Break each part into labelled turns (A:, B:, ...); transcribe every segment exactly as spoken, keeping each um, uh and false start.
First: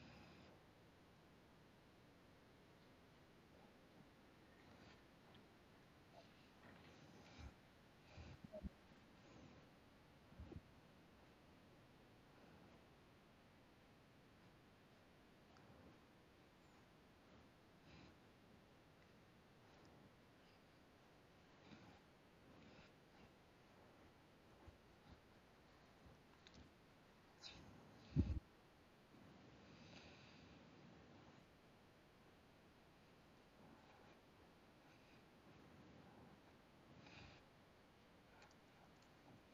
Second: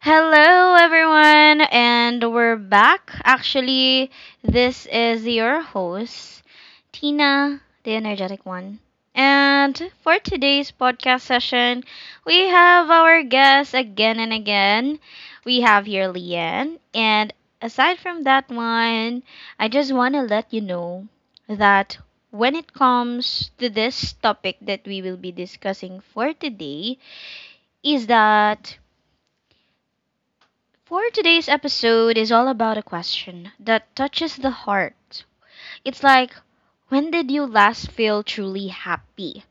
A: Hello, everyone, and we're back. Actually, this is your host, Tina, the energetic one. And for today's podcast session, we have our guest again and again. We have here Leanne. And aside from that one, I just want to let you know that when it comes to this topic that we will be discussing for today, is that for today's episode is all about a question that touches the heart. It's like, when did you last feel truly happy?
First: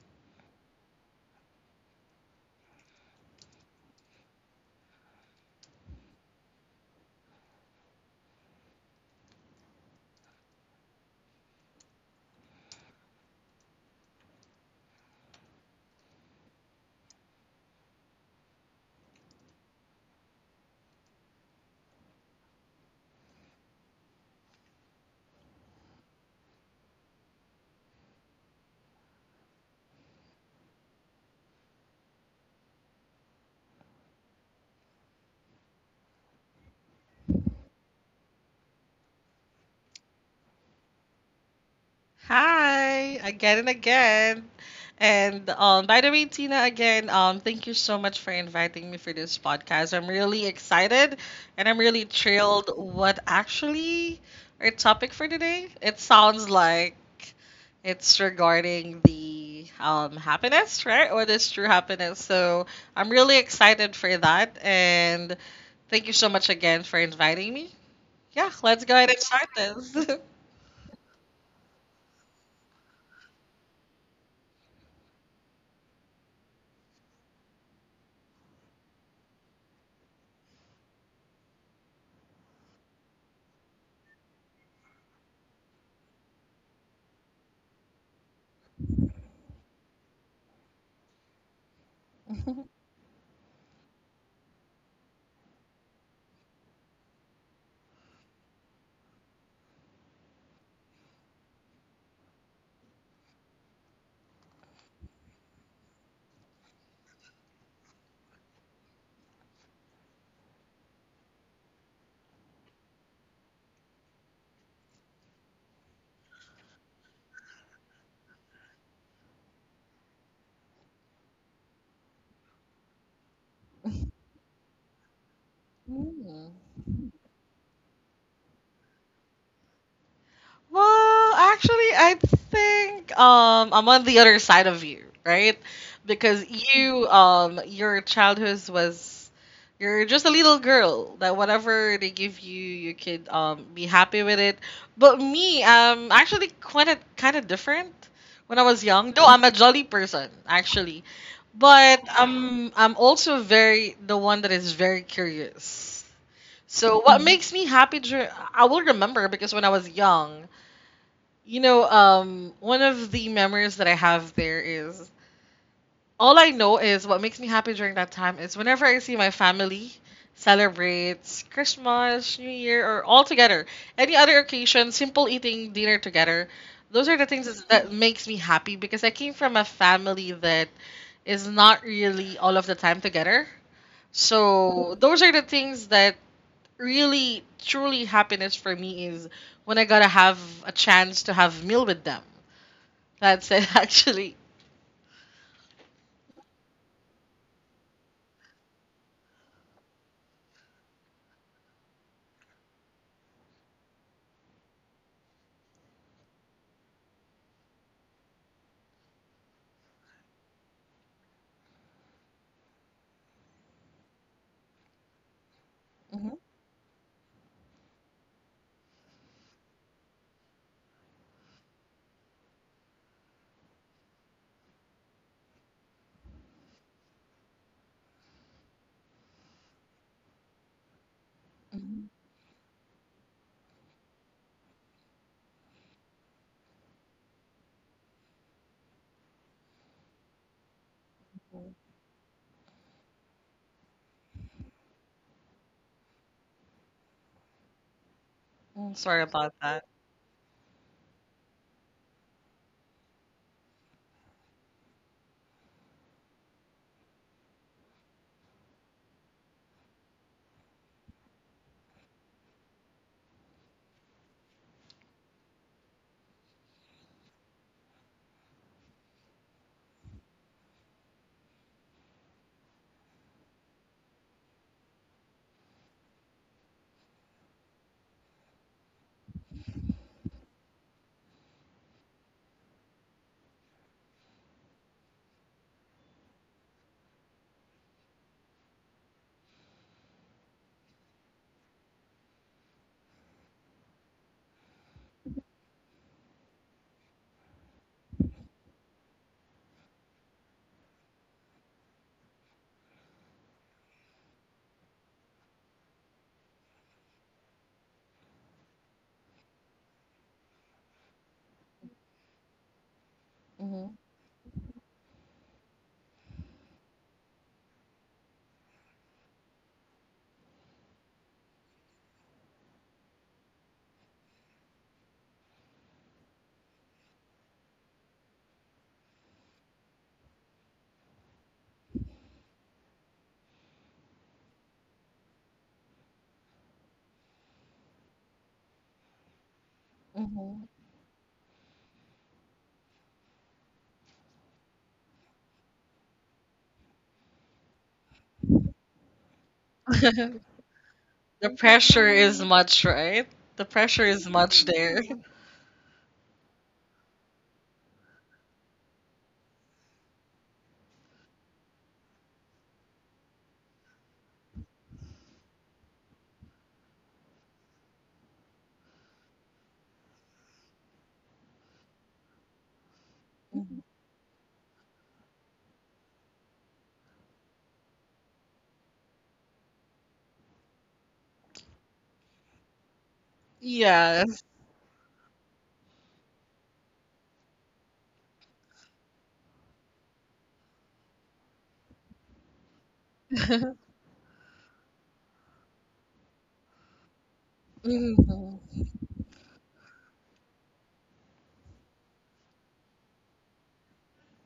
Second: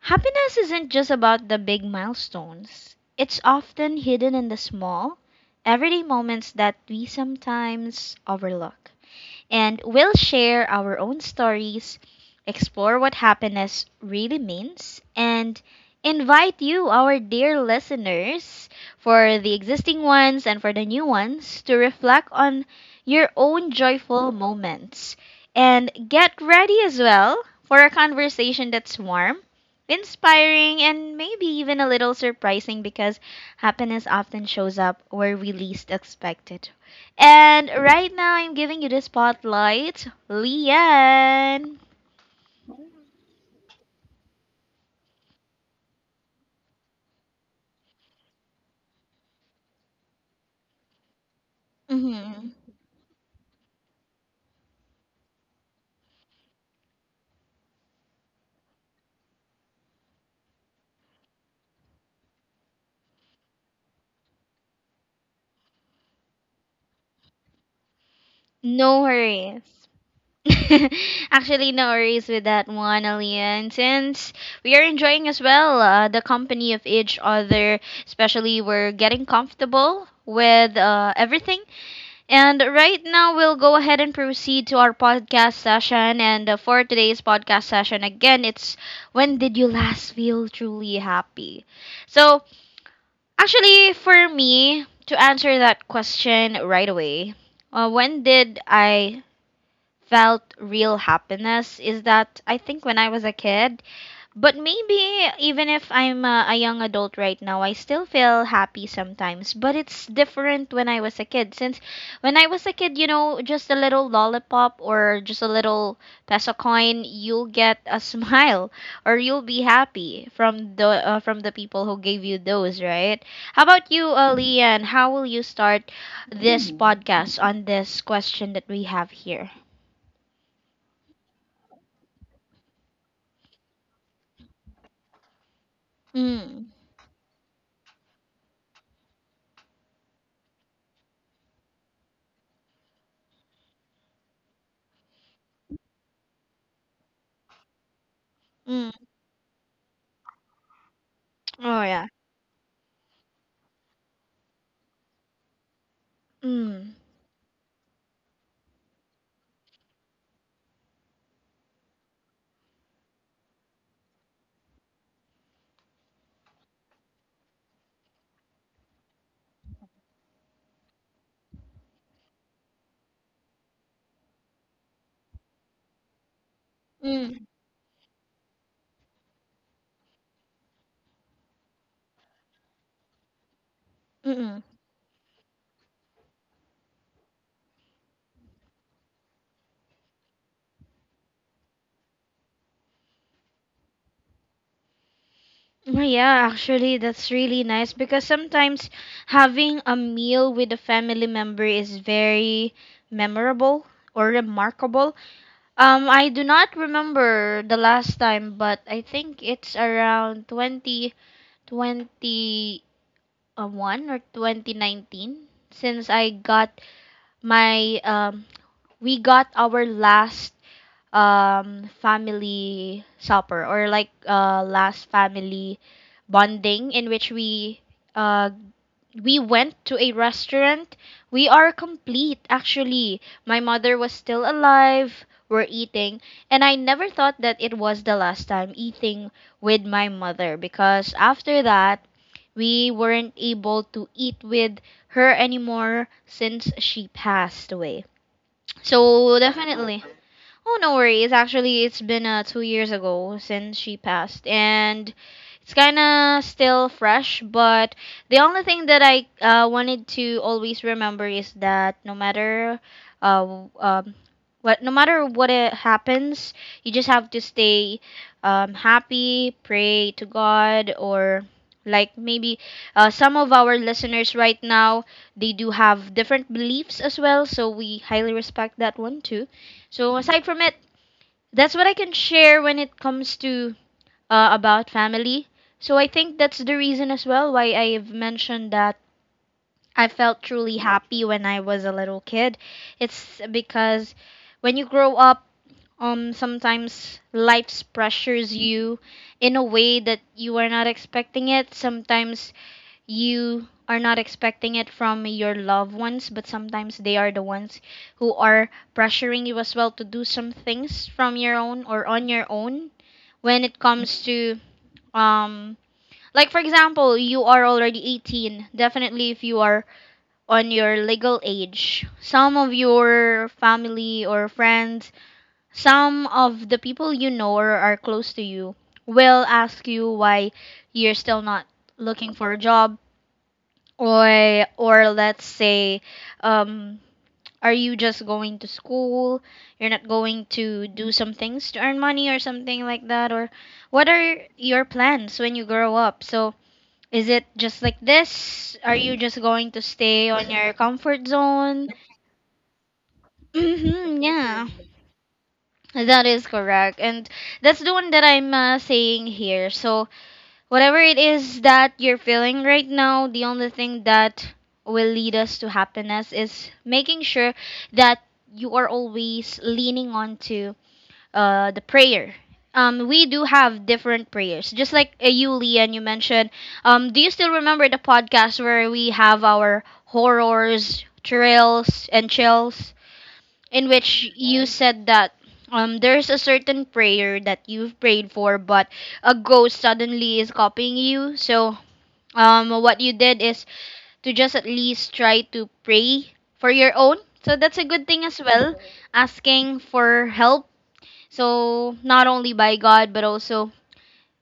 A: Happiness isn't just about the big milestones. It's often hidden in the small, everyday moments that we sometimes overlook, and we'll share our own stories, explore what happiness really means, and invite you, our dear listeners, for the existing ones and for the new ones, to reflect on your own joyful moments. And get ready as well for a conversation that's warm, inspiring, and maybe even a little surprising because happiness often shows up where we least expect it. And right now, I'm giving you the spotlight, Lian.
B: Hi, again and again. And um, by the way, Tina, again, um, thank you so much for inviting me for this podcast. I'm really excited and I'm really
A: hmm
B: thrilled what actually our topic for today. It sounds like it's regarding the um, happiness, right? What is true happiness? So I'm really excited for that. And thank you so much again for inviting me. Yeah, let's go
A: No
B: ahead and start
A: worries.
B: this.
A: Actually, no worries with that one, Alian, since we are enjoying as well uh, the company of each other, especially we're getting comfortable with uh, everything. And right now, we'll go ahead and proceed to our podcast session. And uh, for today's podcast session, again, it's when did you last feel truly happy? So, actually, for me, to answer that question right away, uh, when did I felt real happiness is that I think when I was a kid, but maybe even if I'm a, a young adult right now, I still feel happy sometimes. But it's different when I was a kid. Since when I was a kid, you know, just a little lollipop or just a little peso coin, you'll get a smile or you'll be happy from the uh, from the people who gave you those, right? How about you, uh, Leanne? How will you start
B: Mm.
A: this podcast on this question that we have here?
B: Well, actually, I think um, I'm on the other side of you, right? Because
A: Mm.
B: you, um, your childhood was, you're just a little girl that whatever they give you, you could um, be happy with it. But me, I'm actually quite a, kind of different when I was
A: Mm.
B: young. Though I'm a jolly person, actually,
A: Oh
B: but
A: yeah.
B: I'm I'm also very the one that is very curious.
A: Mm.
B: So what makes me happy during I will remember because when I was young, you know, um one of the memories that I have there is all I know is what makes me happy during that time is whenever I see my family celebrates Christmas, New Year or all together, any other occasion, simple eating dinner together. Those are the things
A: Mm.
B: that's- that makes me happy because I came from a family that is not really all of the time together.
A: Mm.
B: So those are the things that really truly happiness for me is when I gotta have a chance to have meal with them. That's it actually.
A: Oh, yeah, actually, that's really nice because sometimes having a meal with a family member is very memorable or remarkable. Um, I do not remember the last time, but I think it's around twenty twenty-one or twenty nineteen since I
B: Mhm,
A: got my um we got our last um family supper or like uh last family bonding in which we uh we went to a restaurant. We are complete. Actually, my mother was still alive, we're eating, and I never thought that it was the last time eating with my mother, because after
B: mhm.
A: that we weren't able to eat with her anymore since she passed away.
B: Mm, sorry
A: So
B: about that.
A: definitely. Oh, no worries. Actually, it's been uh, two years ago since she passed, and it's kind of still fresh. But the only thing that I uh, wanted to always remember is that no matter uh, w- um, what, no matter what it happens, you just have to stay um, happy, pray to God, or like maybe uh, some of our listeners right now, they do have different beliefs as well. So we highly respect that one too. So aside from it, that's what I can share when it comes to uh, about family. So I think that's the reason as well why I've mentioned that I felt truly happy when I was a little kid. It's because when you grow up, um, sometimes life pressures you in a way that you are not expecting it. Sometimes you are not expecting it from your loved ones, but sometimes they are the ones who are pressuring you as well to do some things from your own or on your own when it comes to um like for example, you are already eighteen. Definitely, if you are on your legal age, some of your family or friends, some of the people you know or are close to you will ask you why you're still not looking for a job, or or let's say, um are you just going to school? You're not going to do some things to earn money or something like that? Or what are your plans when you grow up? So, is it just like this? Are you just going to stay
B: The
A: on your comfort zone?
B: pressure is much, right? The pressure is
A: Hmm
B: much
A: yeah.
B: there.
A: That is correct. And that's the one that I'm uh, saying here. So, whatever it is that you're feeling right now, the only thing that will lead us to happiness is making sure that you are always leaning onto uh, the prayer. Um, we do have different prayers, just like uh, you, Lian, you mentioned. Um, do you still remember the podcast where we have our horrors, thrills, and chills? In which
B: Yes.
A: you said that um, there's a certain prayer that you've prayed for, but a ghost suddenly is copying you. So, um, what you did is to just at least try to pray for your own. So, that's a good thing as well, asking for help. So, not only by God, but also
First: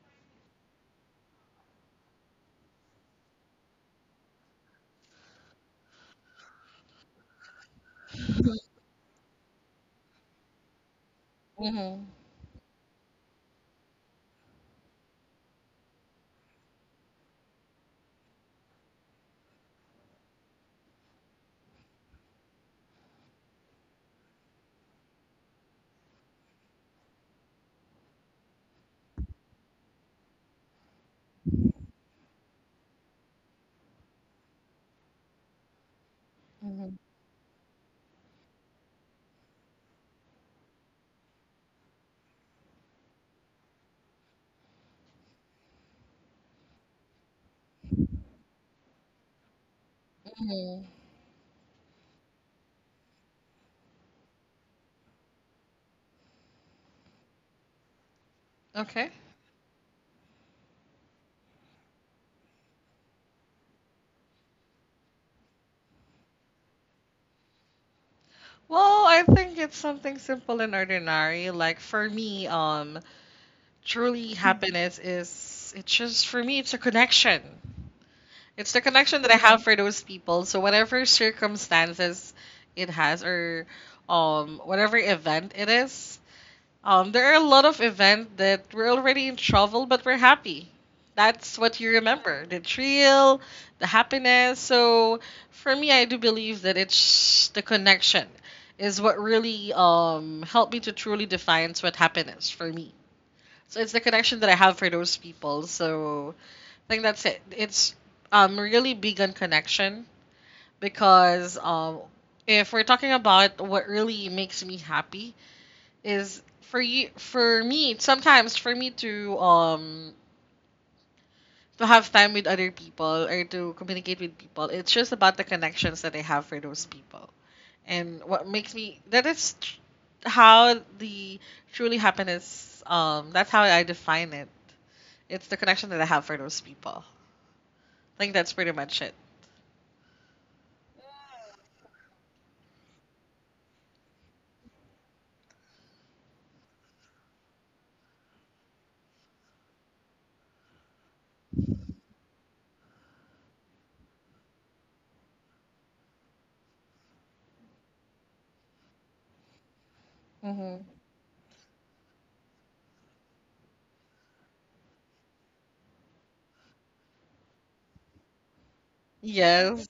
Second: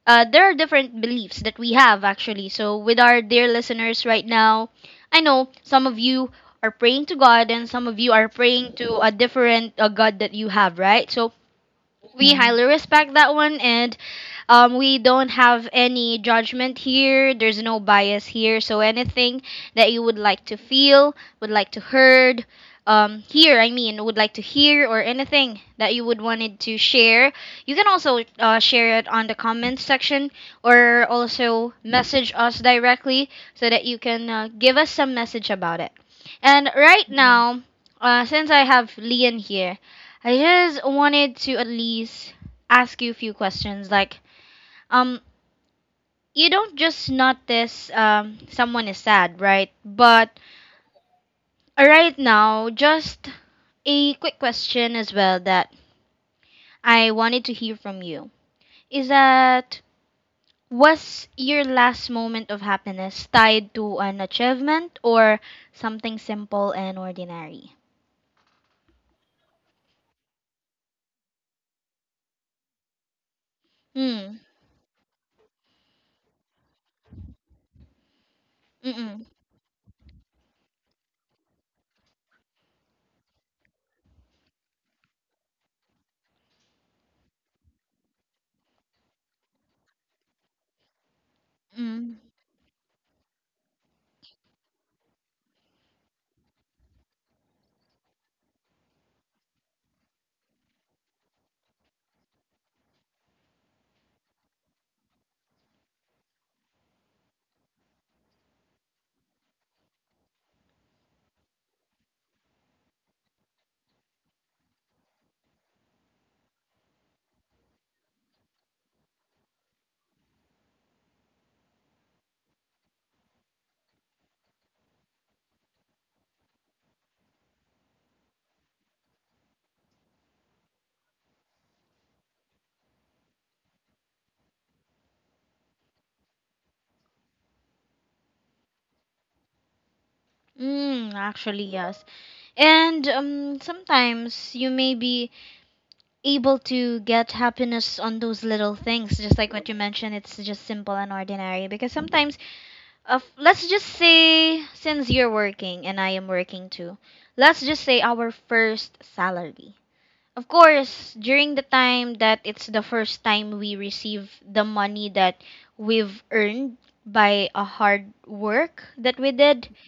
A: uh, there are different beliefs that we have actually. So, with our dear listeners right now, I know some of you are praying to God and some of you are praying to a different uh, God that you have, right? So, we highly respect that one, and um, we don't have any judgment here, there's no bias here, so anything that you would like to feel, would like to heard um, hear i mean would like to hear, or anything that you would wanted to share, you can also uh, share it on the comments section or also message us directly so that you can uh, give us some message about it. And right now, uh, since I have Leon here, I just wanted to at least ask you a few questions. Like, um, you don't just notice um someone is sad, right? But uh, right now, just a quick question as well that I wanted to hear from you is
B: Okay.
A: that, was your last moment of happiness tied to an achievement or something simple and ordinary?
B: Well, I think it's something simple and ordinary. Like for me, um, truly
A: Hmm.
B: happiness is it's just for me it's a connection. It's the
A: Mm.
B: connection
A: Mm.
B: that I have for those people. So whatever circumstances it has or um whatever event it is, um there are a lot of events that we're already in trouble but we're happy. That's what you
A: Mm.
B: remember. The thrill, the happiness. So for me I do believe that it's the connection is what really um helped me to truly define what happiness for me. So it's the connection that I have for those people. So I think that's it. It's um really big on connection because um if we're talking about what really makes me happy is for you for me sometimes for me to um to have time with other people or to communicate with people, it's just about the connections that I have for those people. And what makes me that is tr- how the truly happiness, um that's how I define it. It's the connection that I have for those people. I think that's pretty much it.
A: Mm. Actually, yes. And um, sometimes you may be able to get happiness on those little things, just like what you mentioned. It's just simple and ordinary. Because sometimes, uh, f- let's just say, since you're working and I am working too, let's just say our first salary. Of course, during the time that it's the first time we receive the money that we've earned by a hard work that we did,
B: Yes.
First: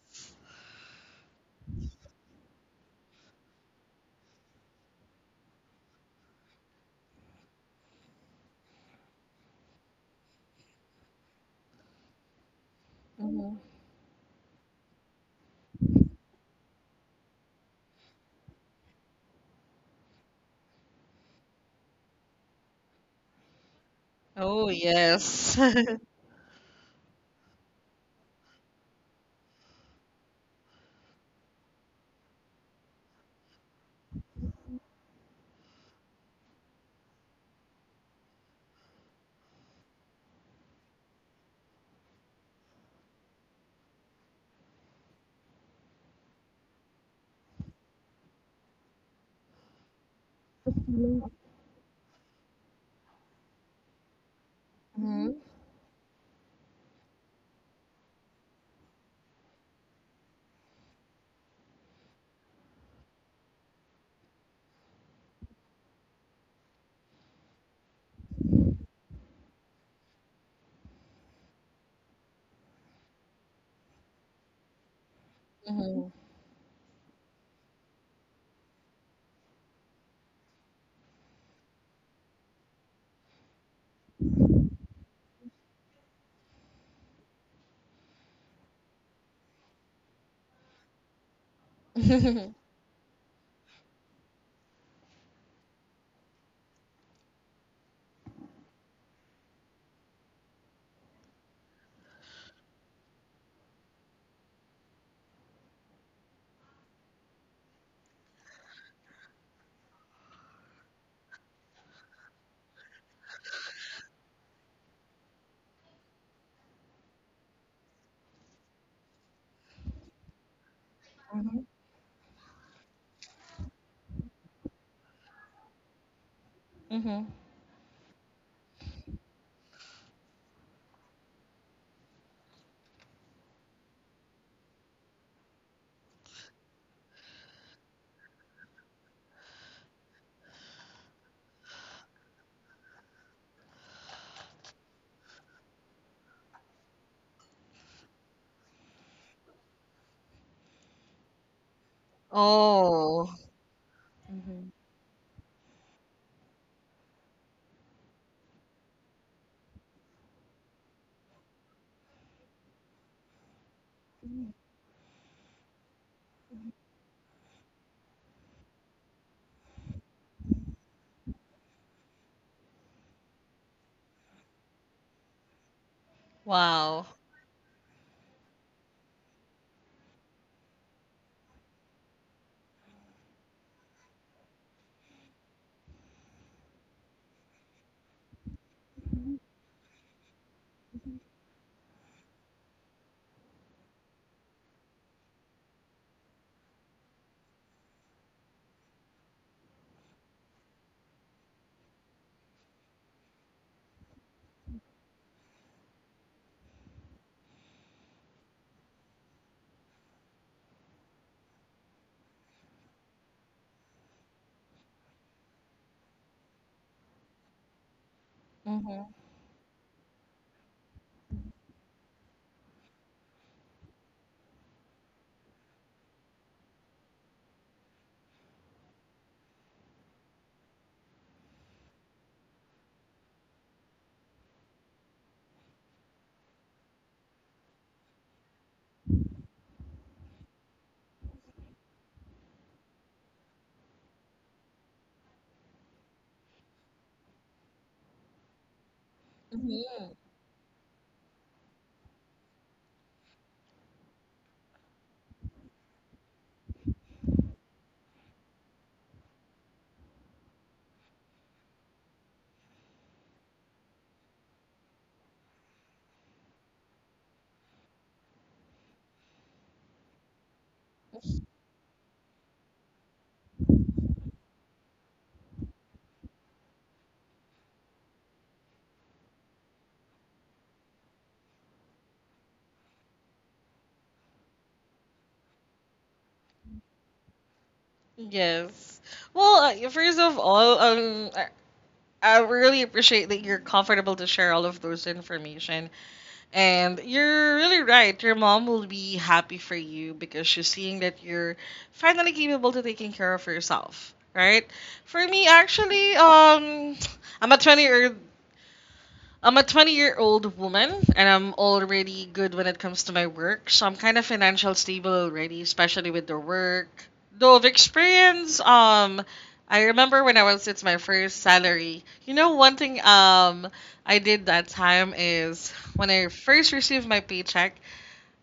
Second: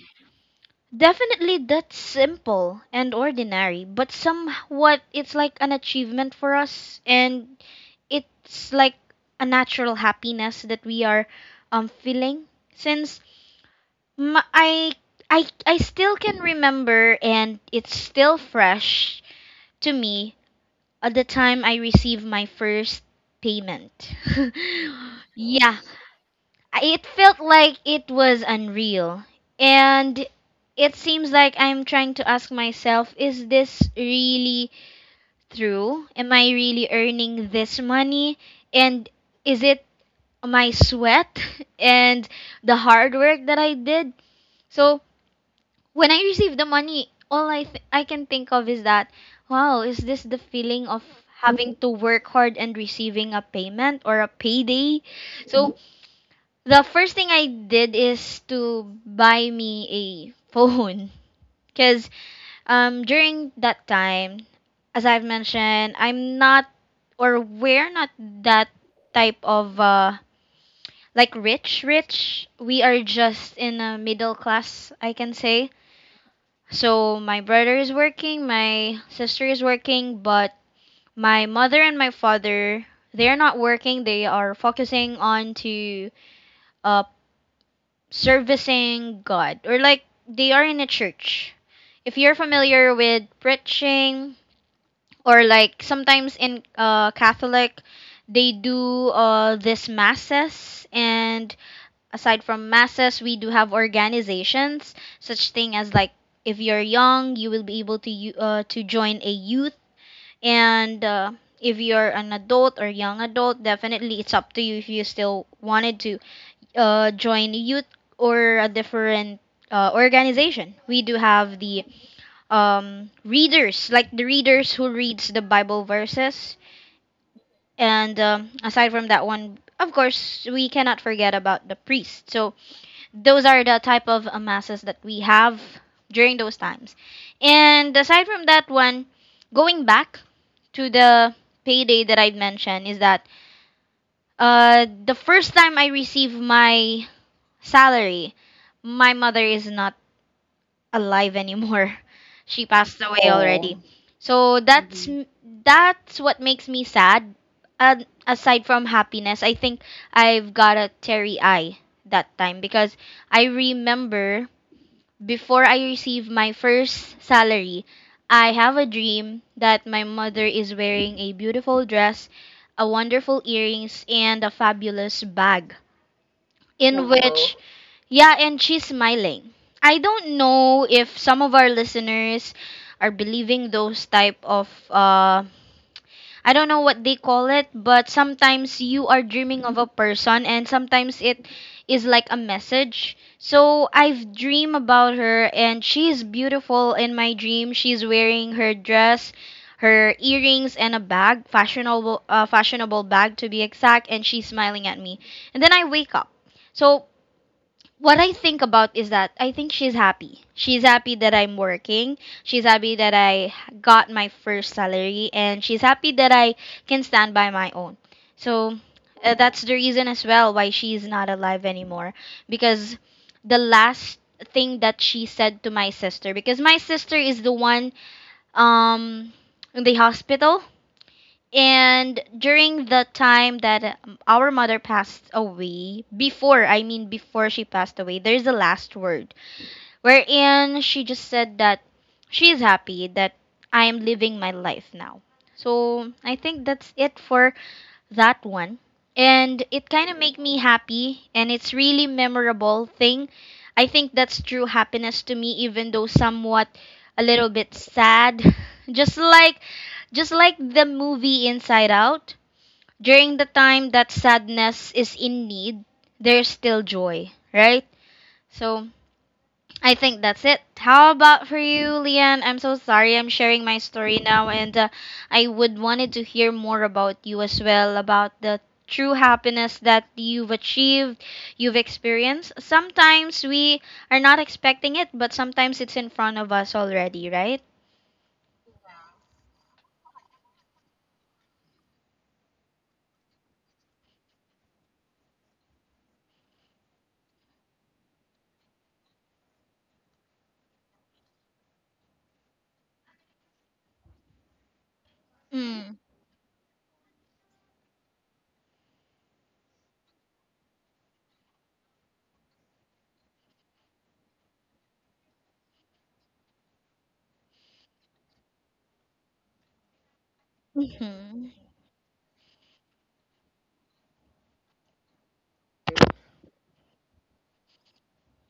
A: definitely that's simple and ordinary, but somewhat it's like an achievement for us, and it's like a natural happiness that we are um feeling since m I I I still can remember, and it's still fresh to me at the time I received my first payment.
B: Oh, yes.
A: Yeah, I- it felt like it was unreal. And it seems like I'm trying to ask myself, is this really true? Am I really earning this money? And is it my sweat and the hard work that I did? So when I receive the money, all I, th- I can think of is that, wow, is this the feeling of having to work hard and receiving a payment or a payday? So the first thing I did is to buy me a phone because um, during that time, as I've mentioned, I'm not or we're not that type of uh, like rich rich. We are just in a middle class, I can say. So my brother is working, my sister is working, but my mother and my father, they're not working. They are focusing on to uh, servicing God, or like they are in a church. If you're familiar with preaching, or like sometimes in uh, Catholic, they do uh, this masses, and aside from masses, we do have organizations, such thing as like if you're young, you will be able to u- uh, to join a youth, and uh, if you're an adult or young adult, definitely it's up to you if you still wanted to uh, join youth or a different uh, organization. We do have the um, readers, like the readers who reads the Bible verses. And um, aside from that one, of course, we cannot forget about the priest. So those are the type of uh, masses that we have during those times. And aside from that one, going back to the payday that I mentioned is that uh, the first time I received my salary. My mother is not alive anymore. She passed away. Oh,
B: Oh,
A: already. Oh. So that's, mm-hmm, m- that's what makes me sad. And aside from happiness, I think I've got a teary eye that time because I remember before I received my first salary, I have a dream that my mother is wearing a beautiful dress, a wonderful earrings, and a fabulous bag, in
B: wow.
A: which, wow. Yeah, and she's smiling. I don't know if some of our listeners are believing those type of uh I don't know what they call it, but sometimes you are dreaming of a person and sometimes it is like a message. So I've dreamed about her and she is beautiful in my dream. She's wearing her dress, her earrings and a bag, fashionable uh, fashionable bag to be exact, and she's smiling at me. And then I wake up. So what I think about is that I think she's happy. She's happy that I'm working. She's happy that I got my first salary and she's happy that I can stand by my own. So uh, that's the reason as well why she's not alive anymore because the last thing that she said to my sister because my sister is the one um in the hospital and during the time that um, our mother passed away, before, I mean, before she passed away, there's a last word wherein she just said that she's happy that I am living my life now. So I think that's it for that one, and it kind of make me happy, and it's really memorable thing. I think that's true happiness to me, even though somewhat a little bit sad. just like just like the movie Inside Out, during the time that sadness is in need, there's still joy, right? So I think that's it. How about for you, Leanne? I'm so sorry I'm sharing my story now, and uh, I would wanted to hear more about you as well about the true happiness that you've achieved, you've experienced. Sometimes we are not expecting it, but sometimes it's in front of us already, right?
B: Yes. Well, uh, first of all, um, I I really appreciate that you're comfortable to share all of those information. And you're really right. Your mom will be happy for you because she's seeing that you're finally capable to taking care of yourself, right? For me,
A: Mm.
B: actually, um, I'm a 20 year I'm a twenty year old woman and I'm already good when it comes to my work. So I'm kind of financial stable already, especially with the work. Though of experience, um, I remember when I was it's my first
A: Mm-hmm.
B: salary. You know, one thing um I did that time is when I first received my paycheck,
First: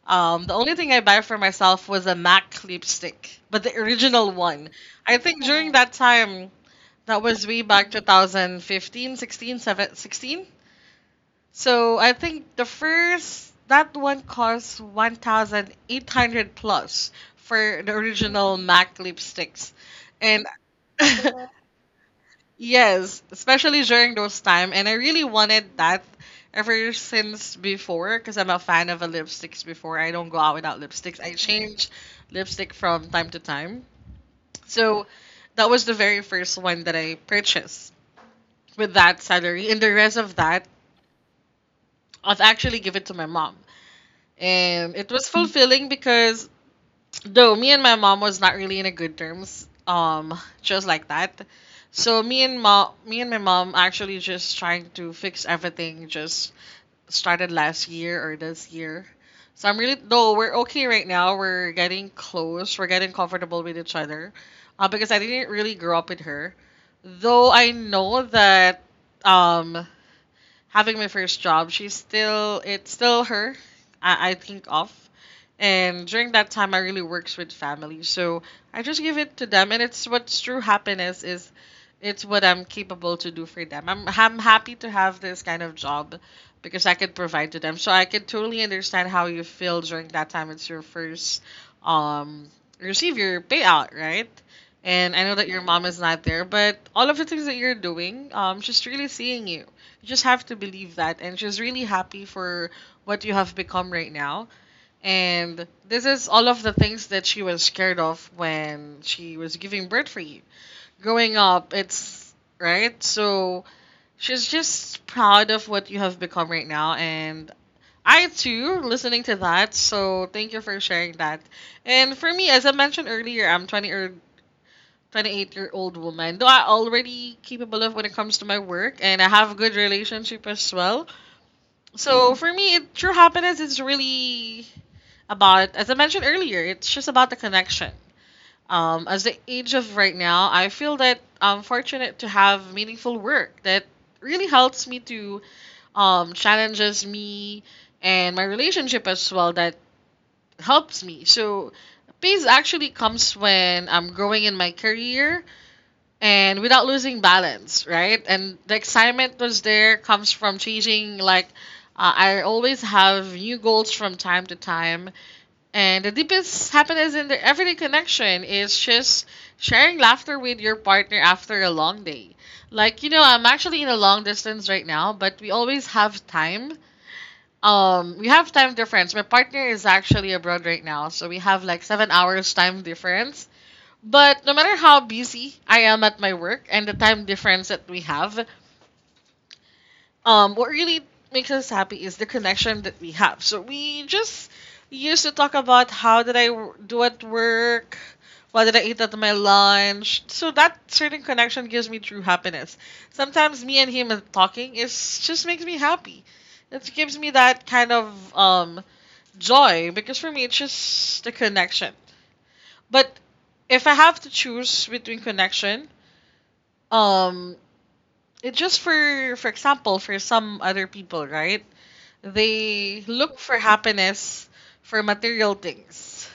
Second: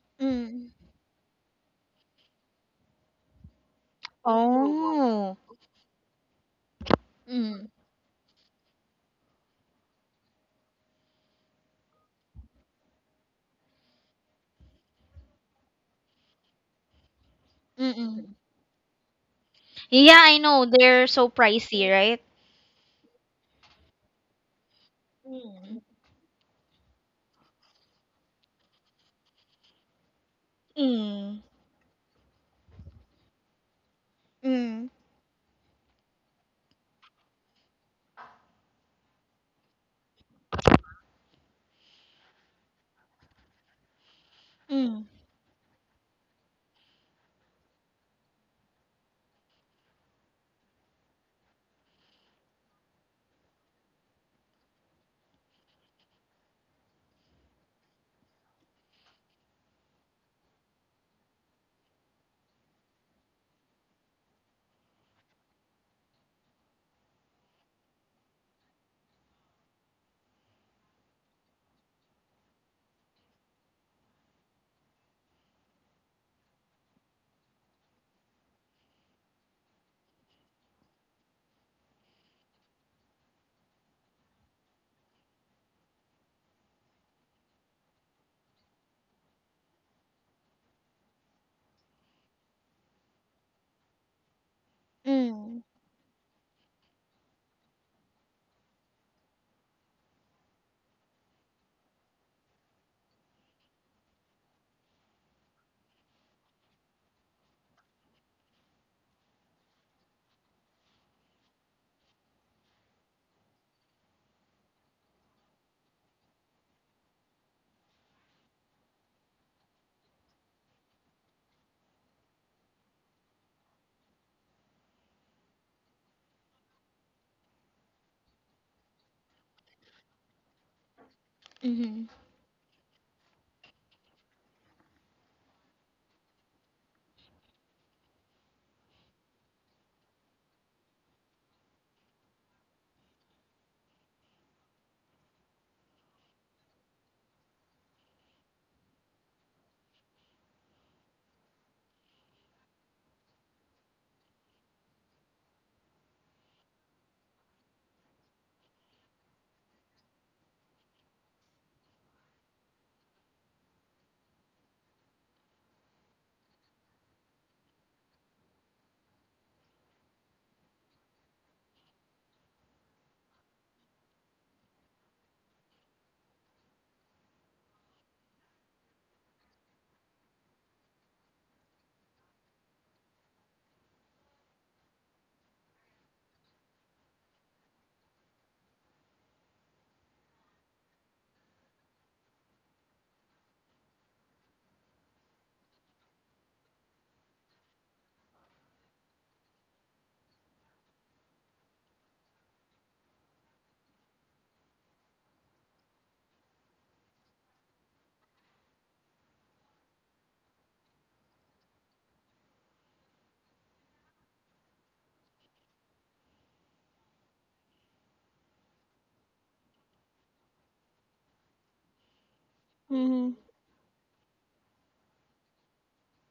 B: um, the
A: Mm.
B: only thing I buy for myself was a M A C lipstick, but the original one. I
A: Oh.
B: think during, oh, that time, that was way
A: Mm.
B: back two thousand fifteen, sixteen, sixteen, seven, so I think the first that one costs one thousand eight hundred plus for the
A: Mm-mm.
B: original M A C lipsticks.
A: Yeah, I
B: And
A: know. They're so pricey, right?
B: yes, especially during those time and I really wanted
A: Mm.
B: that ever since before because I'm a fan of a lipsticks before. I don't go out without lipsticks. I
A: Mm.
B: change lipstick from time to time.
A: Mm.
B: So that was the very first one that I purchased with that salary and the rest of that I've actually given to my mom and
A: Mm.
B: it was fulfilling because though me and my mom was not really in a good terms um just like that. So me and mom me and my mom actually just trying to fix everything just started last year or this year. So I'm really though we're okay right now, we're getting close, we're getting comfortable with each other, uh, because I didn't really grow up with her though I know that um having my first job, she's still it's still her. I, I think of. And during that time I really works with family. So I just give it to them and it's what's true happiness is it's what I'm capable to do for them. I'm I'm happy to have this kind of job because I could provide to them. So I could totally understand how you feel during that time. It's your first um receive your payout, right? And I know that your
A: Mm.
B: mom is not there, but all of the things that you're doing, um, she's really seeing you. You just have to believe that. And she's really happy for what you have become right now. And this is all of the things that she was scared of when she was giving birth for you. Growing up, it's right. So she's just proud of what you have become right now. And I too, listening to that. So thank you for sharing that. And for me, as I mentioned earlier, I'm twenty or twenty-eight year old woman. Though I already capable of when it comes to my work and I have good relationship as well.
A: Mm-hmm.
B: So for me, it, true happiness is really about, as I mentioned earlier, it's just about the connection. Um, as the age of right now, I feel that I'm fortunate to have meaningful work that really helps me to um, challenges me and my relationship as well that helps me. So peace actually comes when I'm growing in my career, and without losing balance, right? And the excitement was there comes from changing like uh, I always have new goals from time to time, and the deepest happiness in the everyday connection is just sharing laughter with your partner after a long day. Like you know, I'm actually in a long distance right now, but we always have time. Um, we have time difference. My partner is actually abroad right now, so we have like seven hours time difference but no matter how busy I am at my work and the time difference that we have, um, what really makes us happy is the connection that we have. So we just used to talk about how did I w- do at work, what did I eat at my lunch. So that certain connection gives me true happiness. Sometimes me and him talking is just makes me happy. It gives me that kind of um, joy because for me it's just the connection. But if I have to choose between connection, um it just, for for example, for some other people, right, they
A: Mm-hmm.
B: look for happiness for material things.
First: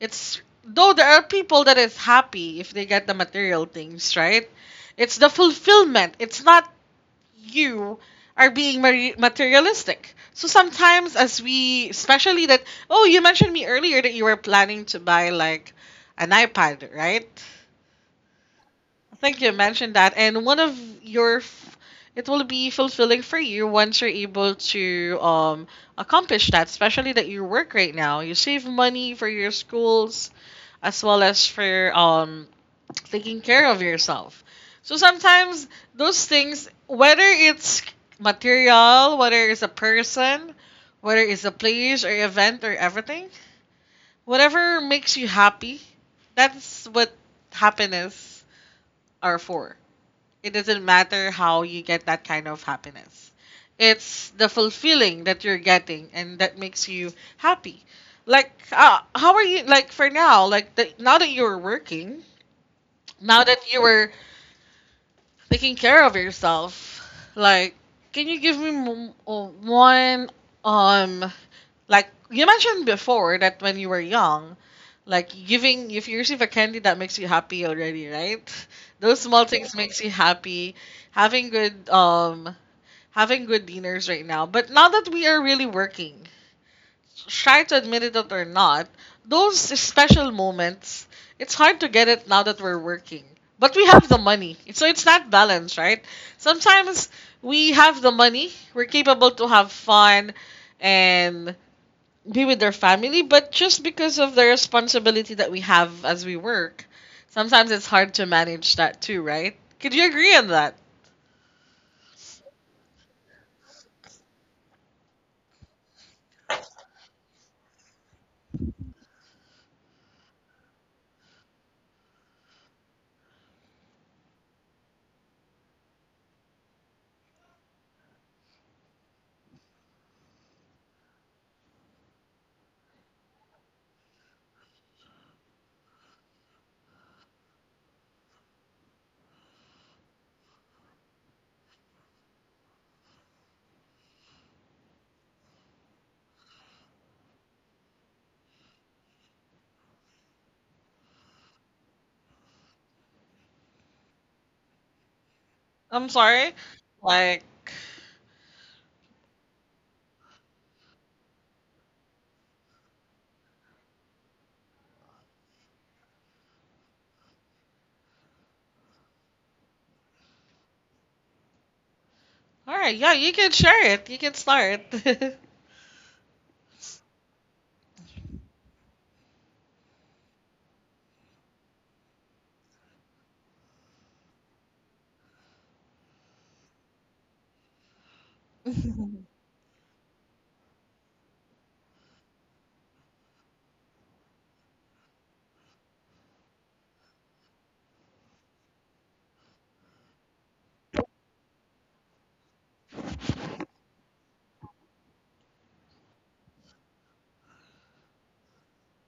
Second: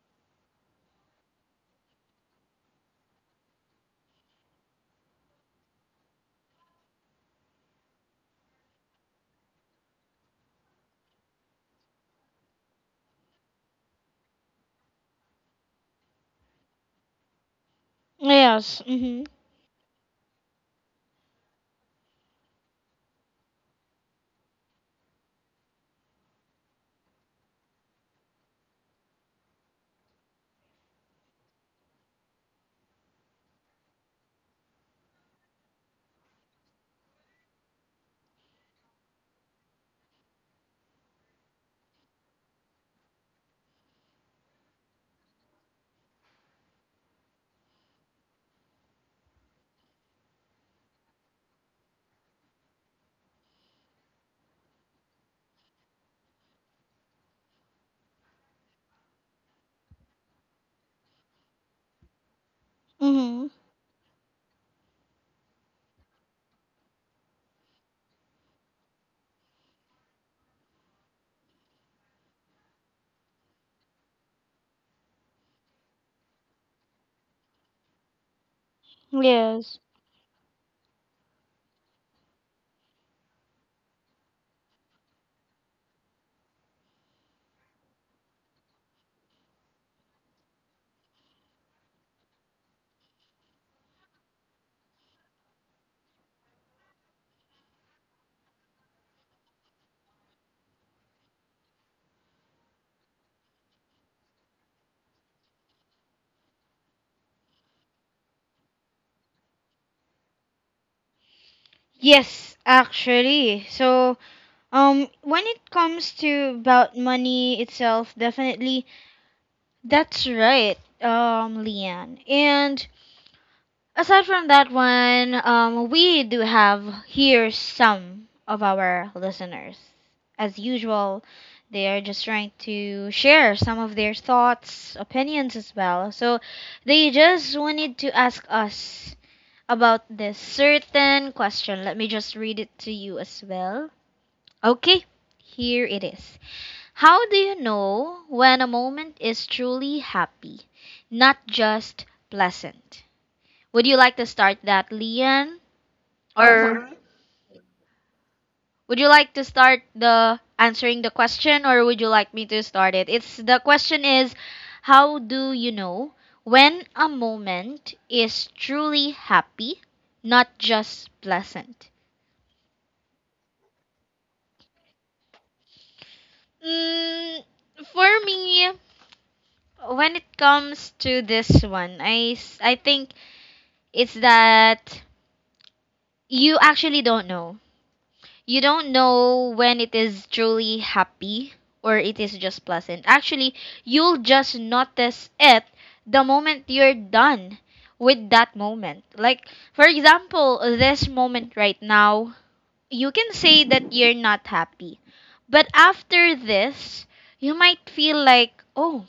B: It's though there are people that is happy if they get the material things, right, it's the fulfillment, it's not you are being mari- materialistic. So sometimes as we especially that, oh, you mentioned me earlier that you were planning to buy like an iPad, right?
A: Yes.
B: I
A: Mm-hmm.
B: think you mentioned that, and one of your f- it will be fulfilling for you once you're able to um accomplish that, especially that you work right now. You save money for your schools as well as for um taking care of yourself. So sometimes those things, whether it's material, whether it's a person, whether it's a place or event or everything, whatever makes you happy, that's what happiness are for. It doesn't matter how you get that kind of happiness. It's the fulfilling that you're getting and that makes you happy. Like, uh, how are you, like, for now, like, the, now that you're working, now
A: Mm-hmm.
B: that you were taking care of yourself. Like, can you give me m- m- one um like you mentioned before that when you were young, like giving if you receive a candy that makes you happy already, right? Those small
A: Yes.
B: things makes you happy. Having good um having good dinners right now. But now that we are really working, try to admit it or not, those special moments, it's hard to get it now that we're working. But we have the money. So it's that balance, right? Sometimes we have the money, we're capable to have fun and be with our family, but just because of the responsibility that we have as we work, sometimes it's hard to manage that too, right? Could you agree on that?
A: Yes, actually. So, um, when it comes to about money itself, definitely that's right, um, Leanne. And aside from that one, um, we do have here some of our listeners. As usual, they are just trying to share some of their thoughts, opinions as well. So, they just wanted to ask us about this certain question. Let me just read it to you as well. Okay, here it is. How do you know when a moment is truly happy, not just pleasant? Would you like to start that, Lian?
B: I'm sorry.
A: Or
B: Like,
A: would you like to start the answering the question, or would you like me to start it? It's the question is how do you know when a moment is truly happy, not just pleasant?
B: all right, yeah, you can share it. You can start.
A: Mm, for me, when it comes to this one, I, s- I think it's that you actually don't know. You don't know when it is truly happy or it is just pleasant. Actually, you'll just notice it the moment you're done with that moment. Like, for example, this moment right now, you can say that you're not happy. But after this, you might feel like, oh,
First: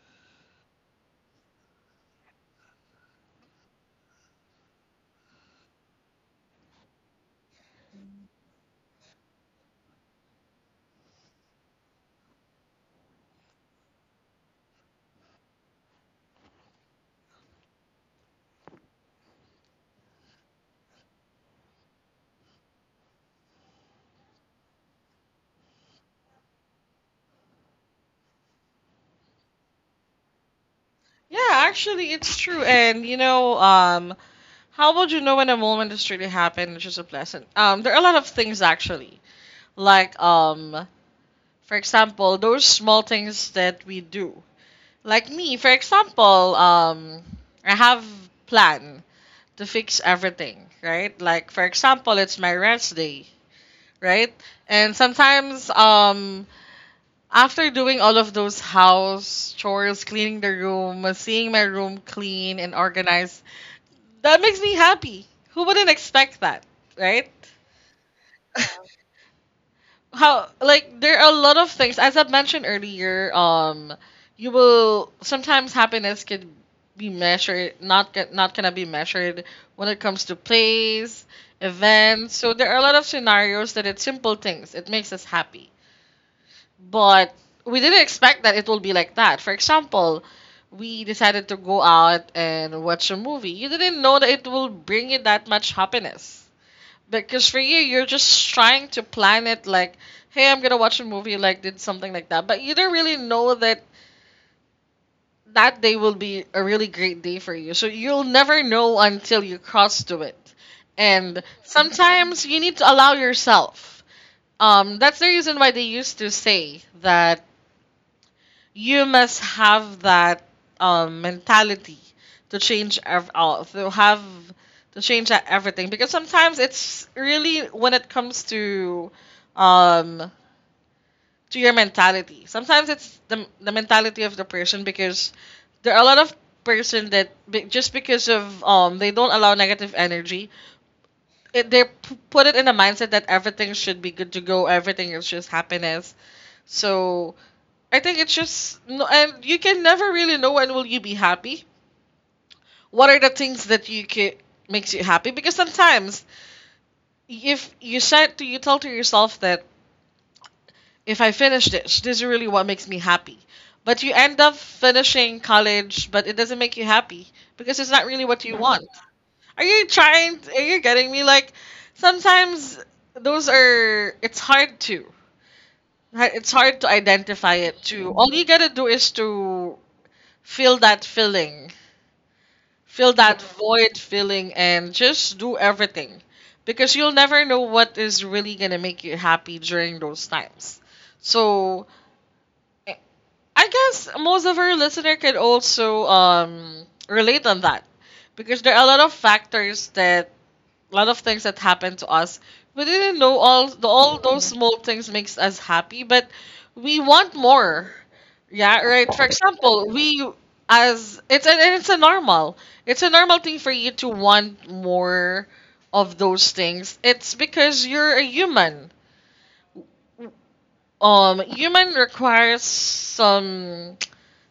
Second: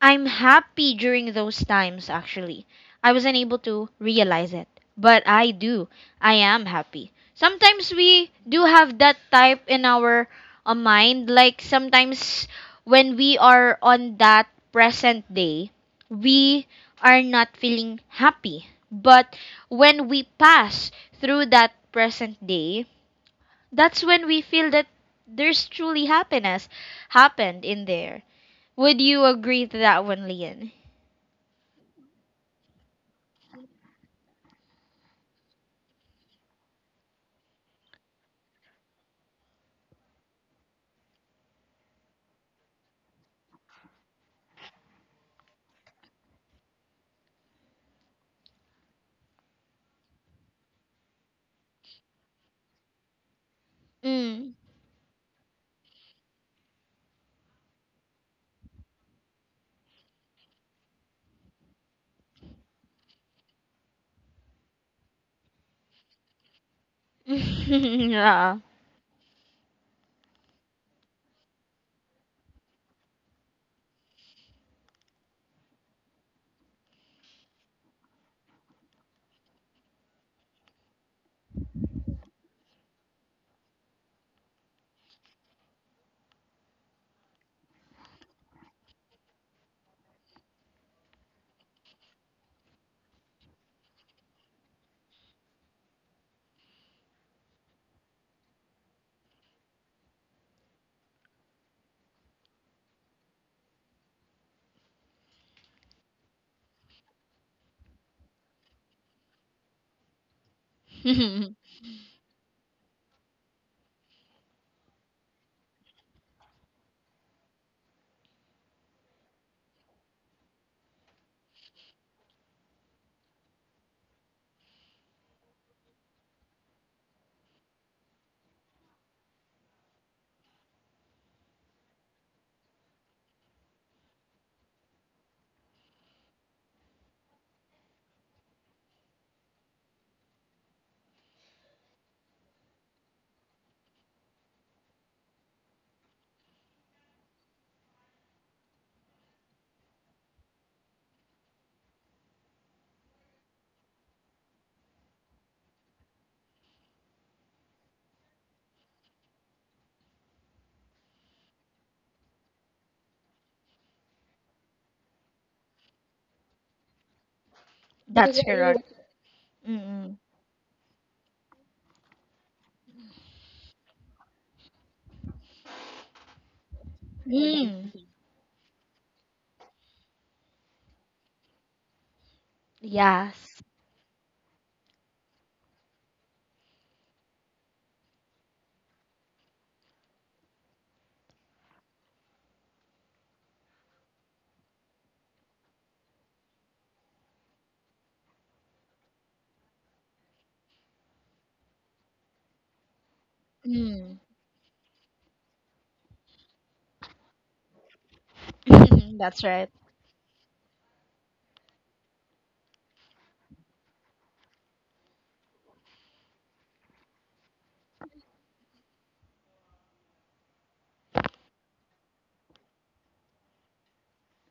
A: I'm happy during those times, actually. I wasn't able to realize it, but I do. I am happy. Sometimes we do have that type in our uh, mind. Like sometimes when we are on that present day, we are not feeling happy. But when we pass through that present day, that's when we feel that there's truly happiness happened in there. Would you agree to that one, Lian?
B: Yeah, actually, it's true. And you know, um, how would you know when a moment has really happened, which is a pleasant? Um, there are a lot of things actually, like um, for example, those small things that we do. Like me, for example, um, I have plan to fix everything, right? Like for example, it's my rest day, right?
A: Mm.
B: And sometimes um after doing all of those house chores, cleaning the room, seeing my room clean and organized, that makes me happy. Who wouldn't expect that, right?
A: Yeah.
B: How, like, there are a lot of things as I mentioned earlier, um you will sometimes happiness could be measured, not ca- not gonna be measured when it comes to plays, events. So there are a lot of scenarios that it's simple things, it makes us happy, but we didn't expect that it will be like that. For example, we decided to go out and watch a movie. You didn't know that it will bring you that much happiness. Because for you, you're just trying to plan it like, hey, I'm gonna watch a movie, like did something like that. But you don't really know that that day will be a really great day for you. So you'll never know until you cross to it. And sometimes you need to allow yourself. Um, that's the reason why they used to say that you must have that um mentality to change ev- all to have to change that everything, because sometimes it's really when it comes to um to your mentality. Sometimes it's the, the mentality of the person, because there are a lot of person that be- just because of um they don't allow negative energy, it, they p- put it in a mindset that everything should be good to go, everything is just happiness. So I think it's just no, and you can never really know when will you be happy. What are the things that you can makes you happy? Because sometimes if you said to you tell to yourself that if I finish this, this is really what makes me happy. But you end up finishing college, but it doesn't make you happy because it's not really
A: That's
B: what you
A: correct.
B: want. Are
A: Work
B: you
A: Mm.
B: trying? Are you getting me? Like, sometimes those are. It's hard to. It's hard to identify it
A: Mm.
B: too. All you gotta do is to feel that feeling, feel that
A: Yes.
B: void feeling, and just do everything. Because you'll never know what is really gonna make you happy during those times. So, I I guess most of our listener could also um, relate on that, because there are a lot of factors that a lot of things that happened to us. We didn't know all the,
A: Mm.
B: all those small things makes us happy, but we want more. Yeah, right. For
A: That's right.
B: example, we as it's a, and it's a normal. It's a normal thing for you to want more of those things. It's because you're a human, um human requires some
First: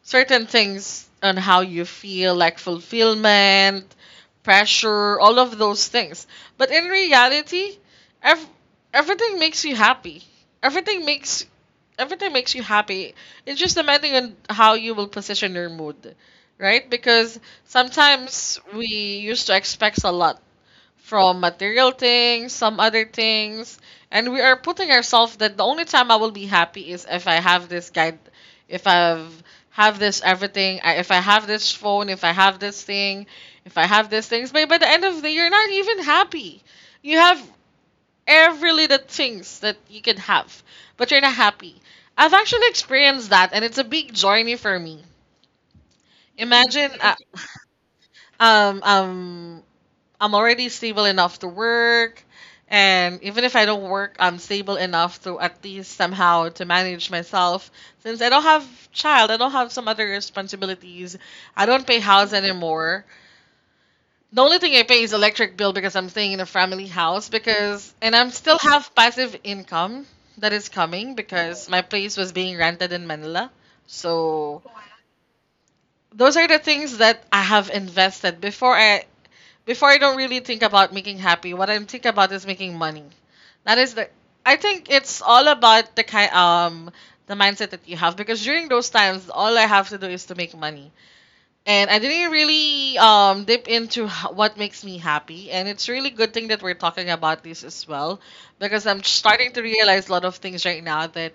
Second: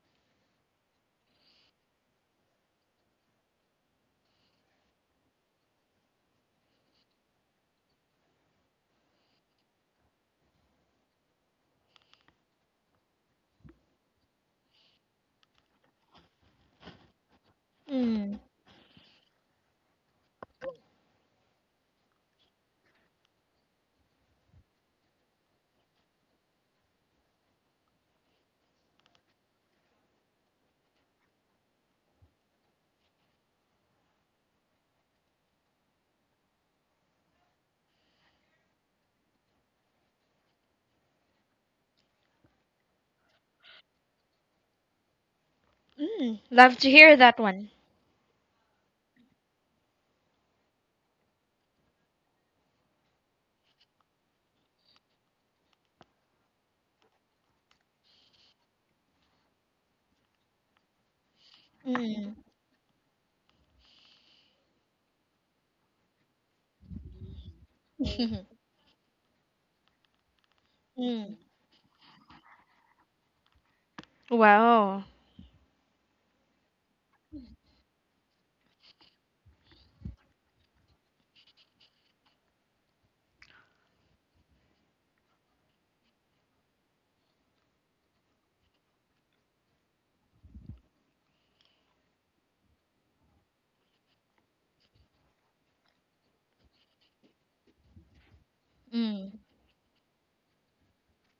B: certain things on how you feel, like fulfillment, pressure, all of those things. But in reality, ev- everything makes you happy, everything makes, everything makes you happy. It's just depending on how you will position your mood, right? Because
A: Mm.
B: sometimes we used to expect a lot from material things, some other things, and we are putting ourselves that the only time I will be happy is if I have this guide, if I've have this everything, I- if I have this phone, if I have this thing, if I have these things. But by the end of the, you're not even happy. You have every little things that you can have, but you're not happy. I've actually experienced that, and it's a big journey for me.
A: Mm. Love to
B: Imagine,
A: hear
B: uh,
A: that one.
B: um, um, I'm already stable enough to work. And even if I don't work, I'm stable enough to at least somehow to manage myself. Since I don't have child, I don't have some other responsibilities. I don't pay
A: Mm.
B: house anymore. The only thing I pay is electric bill because I'm staying in a family house, because and I'm still have passive income that is coming
A: Mm.
B: because my place was being rented in Manila. So
A: Wow.
B: those are the things that I have invested before I, before I don't really think about making happy. What I'm thinking about is making money. That is the, I think it's all about the kind um the mindset that you have, because during those times all I have to do is to make money. And I didn't really um dip into h- what makes me happy, and it's really good thing that we're talking about this as well, because I'm
A: Mm.
B: starting to realize a lot of things right now, that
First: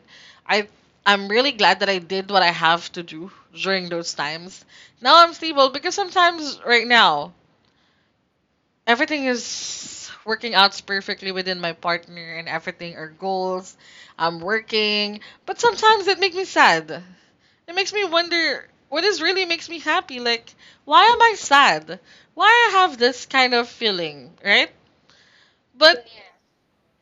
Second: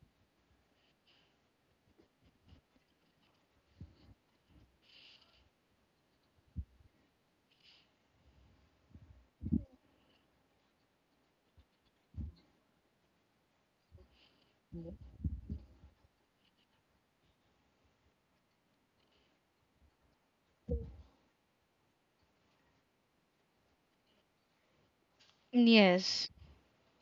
B: I I'm really glad that I did what I have to do during those times. Now I'm stable, because sometimes right now everything is working out perfectly within my partner and everything, our goals, I'm working, but sometimes it makes me sad. It makes me wonder what is really makes me happy, like why am I sad, why I have this kind of feeling, right? But
A: Yes.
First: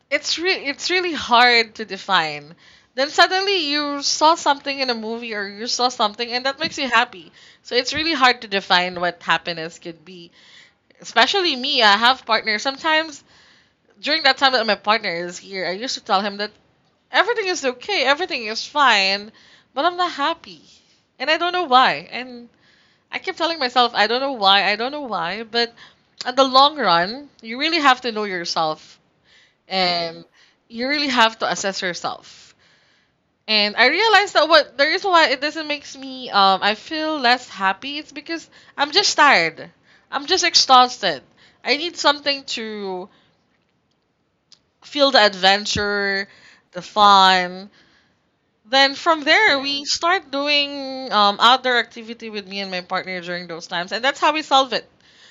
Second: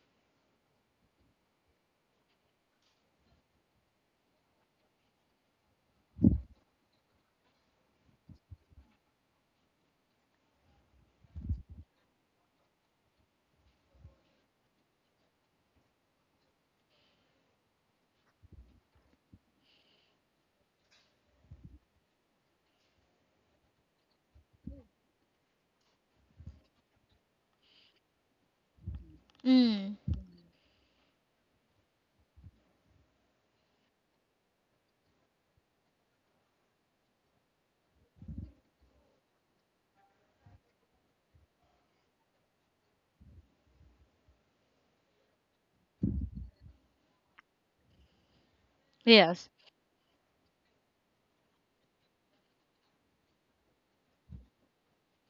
B: it's re- it's really hard to define. Then suddenly you saw something in a movie or you saw something, and that makes you happy. So it's really hard to define what happiness could be, especially me. I have partners sometimes during that time that my partner is here, I used to tell him that everything is okay, everything is fine, but I'm not happy. And I don't know why. And I kept telling myself, I don't know why, I don't know why, but at the long run, you really have to know yourself
A: Mm.
B: and you really have to assess yourself. And I realized that what the reason why it doesn't makes me um I feel less happy, it's because I'm just tired. I'm just exhausted. I need something to feel the adventure, the fun. Then from
A: Yes.
B: there, we start doing um, outdoor activity with me and my partner during those times, and that's how we solve it.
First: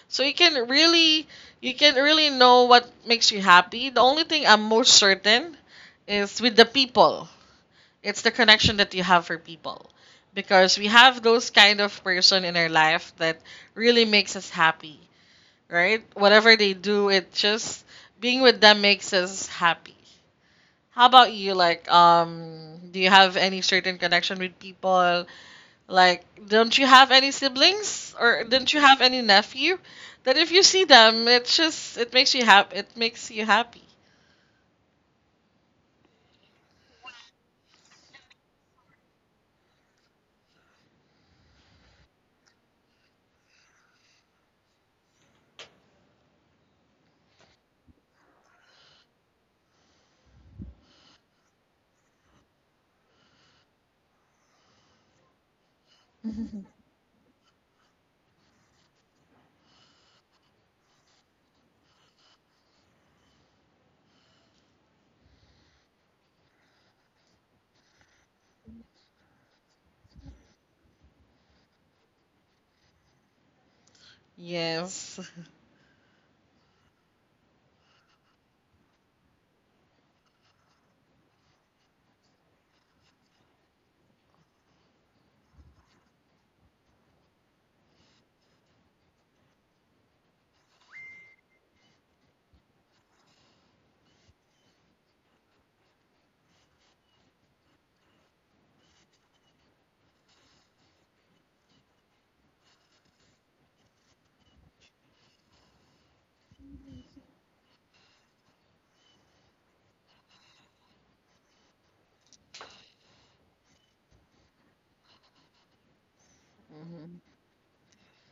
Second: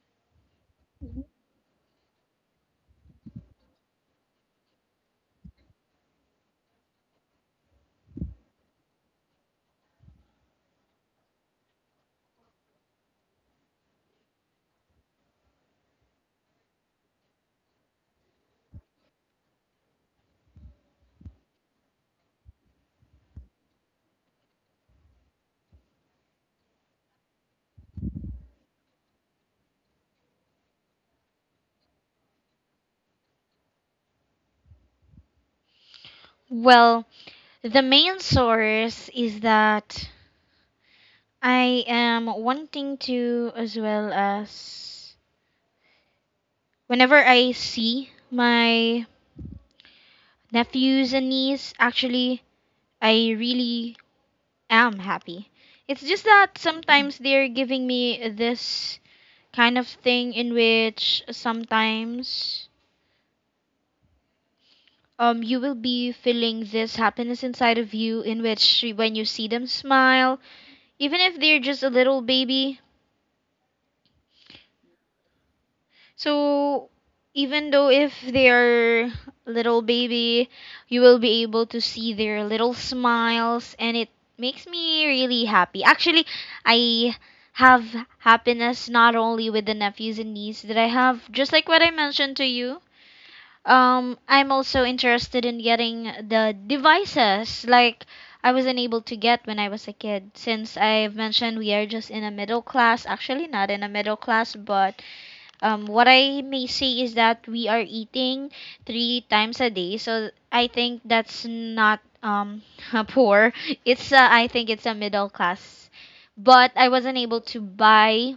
B: So you can really, you can really know what makes you happy. The only thing I'm most certain is with the people. It's the connection that you have for people, because we have those kind of person in our life that really makes us happy, right? Whatever they do, it just being with them makes us happy. How about you? Like, um, do you have any certain connection with people? Like, don't you have any siblings or don't you have any nephew? That if you see them, it's just it makes you happy. It makes you happy.
A: Well, the main source is that I am wanting to, as well as whenever I see my nephews and niece, actually, I really am happy. It's just that sometimes they're giving me this kind of thing in which sometimes um you will be feeling this happiness inside of you in which when you see them smile, even if they're just a little baby,
B: Yes.
A: so even though if they are little baby, you will be able to see their little smiles, and it makes me really happy. Actually, I have happiness not only with the nephews and niece that I have, just like what I mentioned to you. Um, I'm also interested in getting the devices like I wasn't able to get when I was a kid. Since I've mentioned we are just in a middle class, actually not in a middle class, but um, what I may say is that we are eating three times a day, so I think that's not um poor. It's uh, I think it's a middle class, but I wasn't able to buy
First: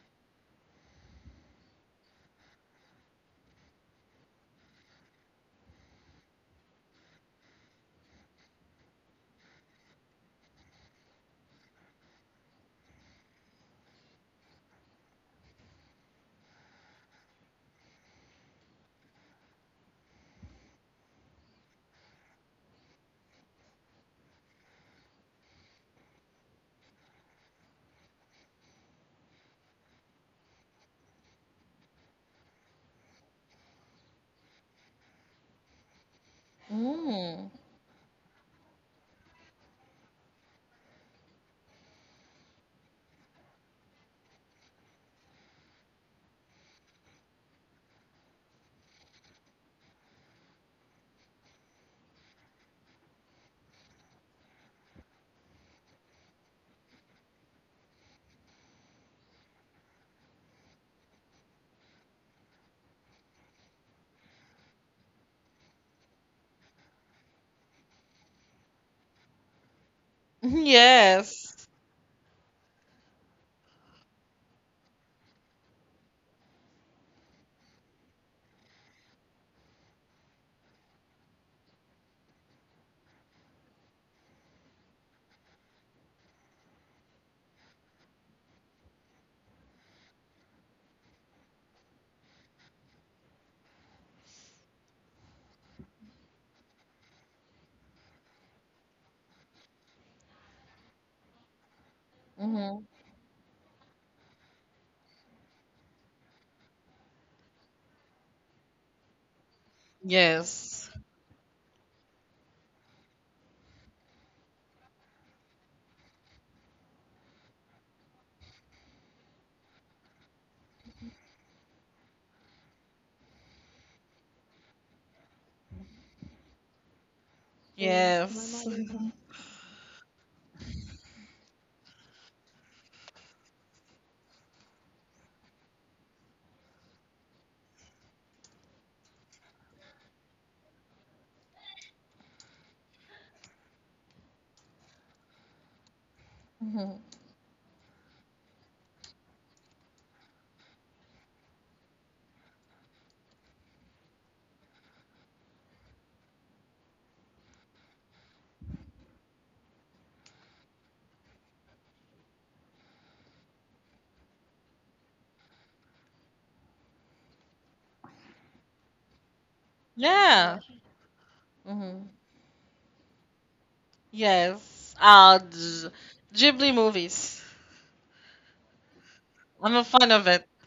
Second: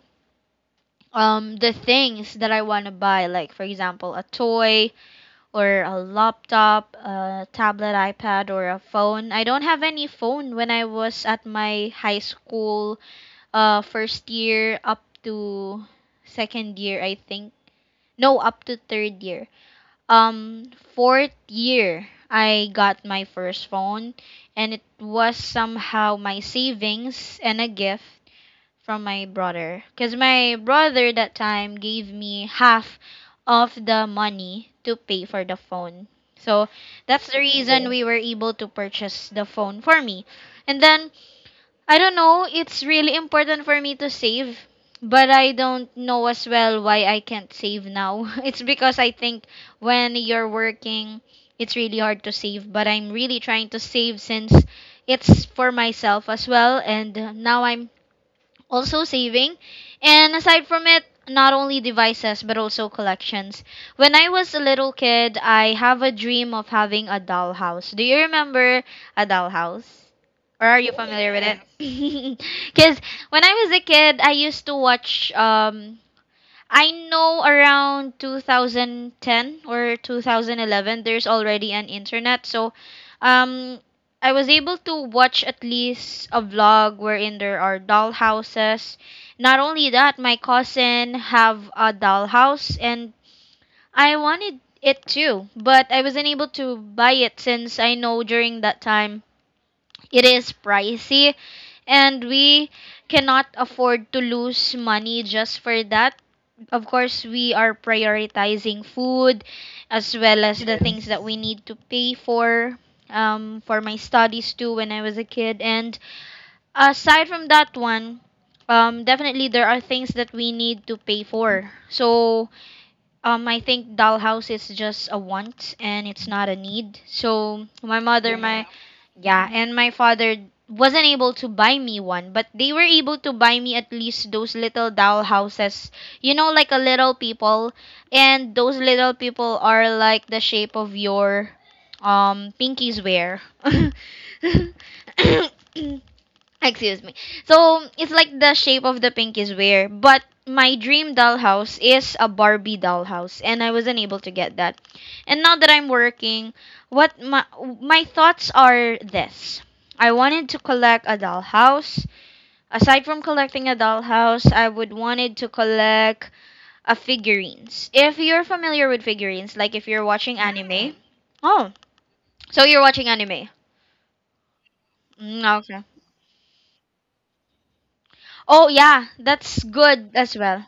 A: um the things that I want to buy, like for example a toy or a laptop, a tablet, iPad, or a phone. I don't have any phone when I was at my high school uh first year up to second year, I think. No, up to third year. Um, fourth year, I got my first phone, and it was somehow my savings and a gift from my brother. Because my brother that time gave me half of the money to pay for the phone. So that's the reason we were able to purchase the phone for me. And then I don't know, it's really important for me to save, but I don't know as well why I can't save now. It's because I think when you're working, it's really hard to save, but I'm really trying to save since it's for myself as well, and now I'm also saving. And aside from it, not only devices but also collections. When I was a little kid, I have a dream of having a dollhouse. Do you remember a dollhouse, or are you familiar with
B: Yes.
A: it? Because when I was a kid, I used to watch um I know around twenty ten or twenty eleven, there's already an internet. So, um, I was able to watch at least a vlog wherein there are dollhouses. Not only that, my cousin have a dollhouse, and I wanted it too, but I wasn't able to buy it since I know during that time it is pricey, and we cannot afford to lose money just for that. Of course, we are prioritizing food as well as the
B: Yes.
A: things that we Yes. need to pay for um, for my studies too when I was a kid. And aside from that one, um, definitely there are things that we need to pay for. So um, I think dollhouse is just a want and it's not a need. So my mother,
B: Yes.
A: my yeah, and my father wasn't able to buy me one, but they were able to buy me at least those little dollhouses. You know, like a little people, and those little people are like the shape of your um pinkies wear. Excuse me. So it's like the shape of the pink is where, but my dream dollhouse is a Barbie dollhouse, and I wasn't able to get that. And now that I'm working, what my my thoughts are this: I wanted to collect a dollhouse. Aside from collecting a dollhouse, I would wanted to collect a figurines. If you're familiar with figurines, like if you're watching
B: Yeah.
A: anime, Mm. oh, so you're watching anime.
B: Yes. Uh,
A: Mm, okay.
B: G- Ghibli movies.
A: Oh yeah, that's
B: I'm a
A: good
B: fan of
A: as
B: it.
A: well.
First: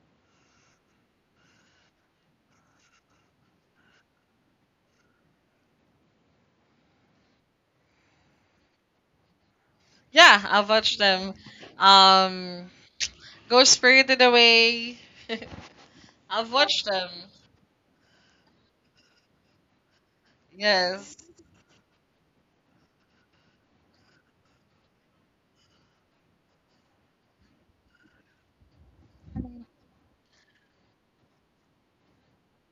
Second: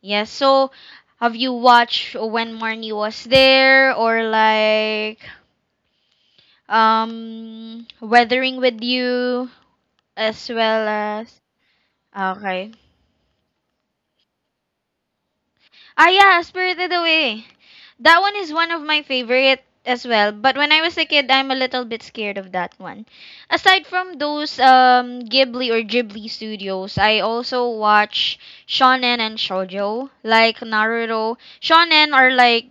A: Yeah, so have you watched When Marnie Was There, or like um Weathering With You
B: Yeah,
A: as
B: I
A: well
B: watch them.
A: as
B: Um,
A: Okay.
B: Ghost Spirited Away.
A: Ah yeah,
B: I've watched
A: Spirited
B: them.
A: Away. That one is one of my favorite as well. But when I was a
B: Yes.
A: kid, I'm a little bit scared of that one. Aside from those um, Ghibli or Ghibli studios, I also watch shonen and shoujo, like Naruto. Shonen are like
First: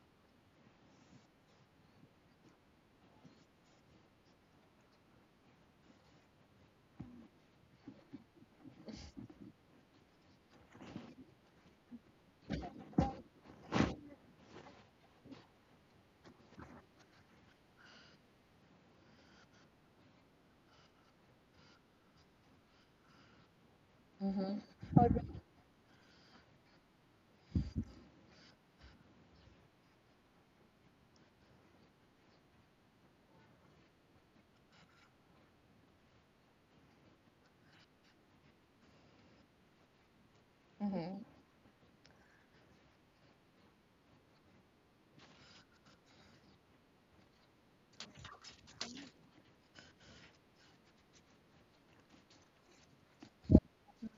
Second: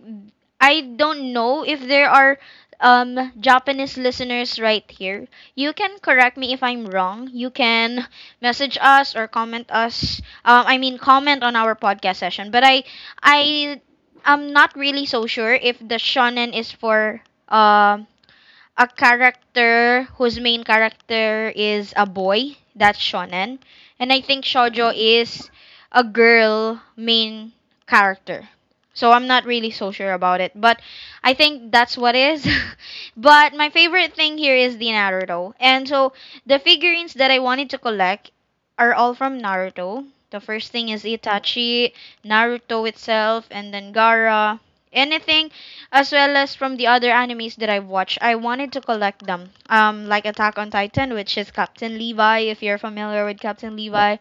A: I don't know if there are um Japanese listeners right here. You can correct me if I'm wrong. You can message us or comment us. Um, I mean comment on our podcast session. But I I I'm not really so sure if the shonen is for uh, a character whose main character is a boy. That's shonen. And I think shoujo is a girl main character. So I'm not really so sure about it, but I think that's what is. But my favorite thing here is the Naruto. And so the figurines that I wanted to collect are all from Naruto. The first thing is Itachi, Naruto itself, and then Gara. Anything as well as from the other animes that I've watched. I wanted to collect them, um, like Attack on Titan, which is Captain Levi, if you're familiar with Captain Levi.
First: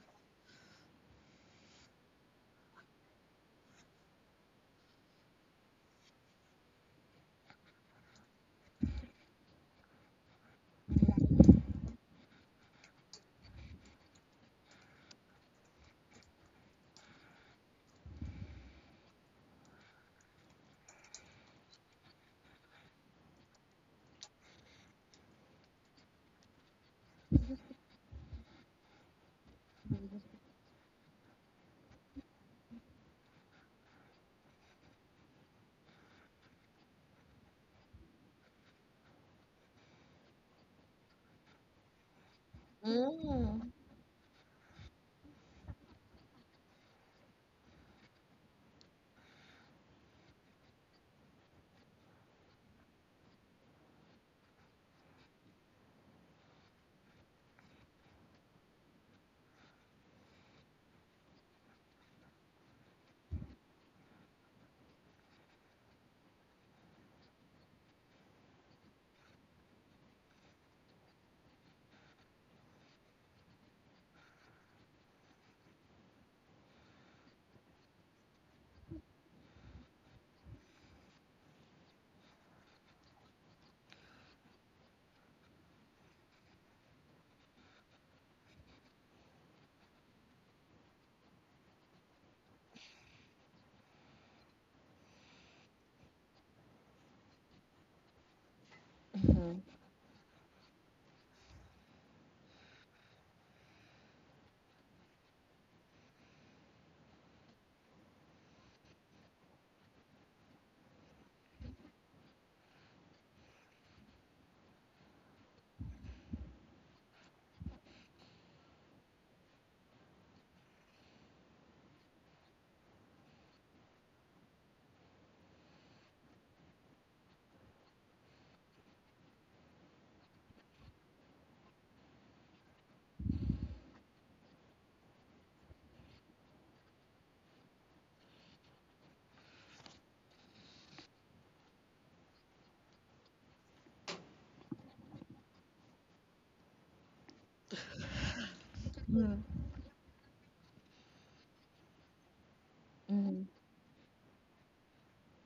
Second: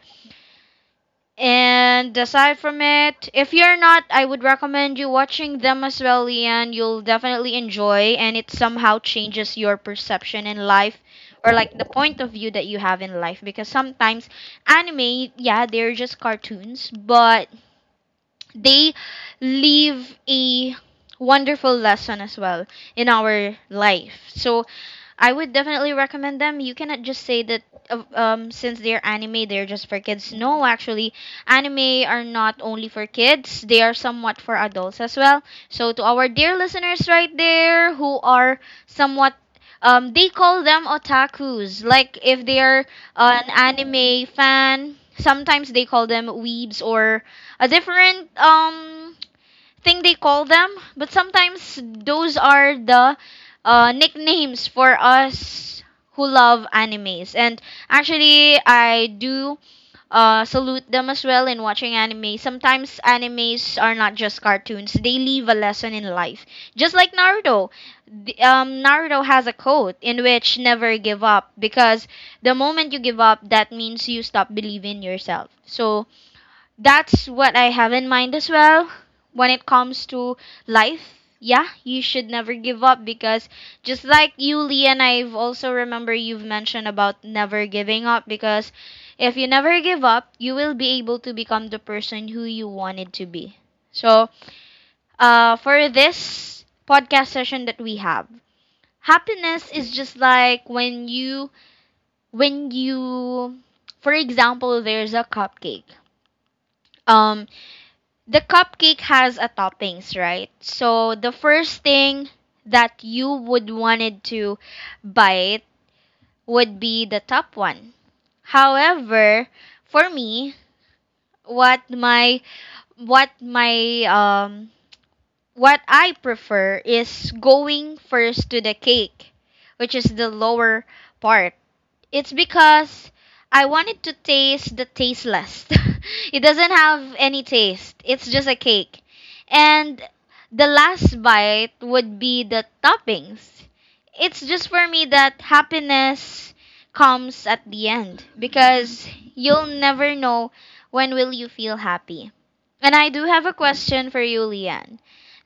A: And aside from it, if you're not, I would recommend you watching them as well, Leanne. You'll definitely enjoy, and it somehow changes your perception in life or like the point of view that you have in life because sometimes anime yeah they're just cartoons but they leave a wonderful lesson as well in our life. So I would definitely recommend them. You cannot just say that uh, um, since they're anime, they're just for kids. No, actually, anime are not only for kids, they are somewhat for adults as well. So, to our dear listeners right there who are somewhat um, they call them otakus. Like if they're an anime fan, sometimes they call them weebs or a different um thing they call them, but sometimes those are the uh, nicknames for us who love animes. And actually, I do uh, salute them as well in watching anime. Sometimes animes are not just cartoons; they leave a lesson in life. Just like Naruto, the- um, Naruto has a quote in which "never give up" because the moment you give up, that means you stop believing in yourself. So that's what I have in mind as well. When it comes to life, yeah, you should never give up because just like you, Lee, and I've also remember you've mentioned about never giving up because if you never give up, you will be able to become the person who you wanted to be. So, uh, for this podcast session that we have, happiness is just like when you, when you, for example, there's a cupcake. Um, the cupcake has a toppings, right? So the first thing that you would wanted to bite would be the top one. However, for me, what my what my um what I prefer is going first to the cake, which is the lower part. It's because I wanted to taste the tasteless. It doesn't have any taste. It's just a cake. And the last bite would be the toppings. It's just for me that happiness comes at the end because you'll never know when will you feel happy. And I do have a question for you, Leanne.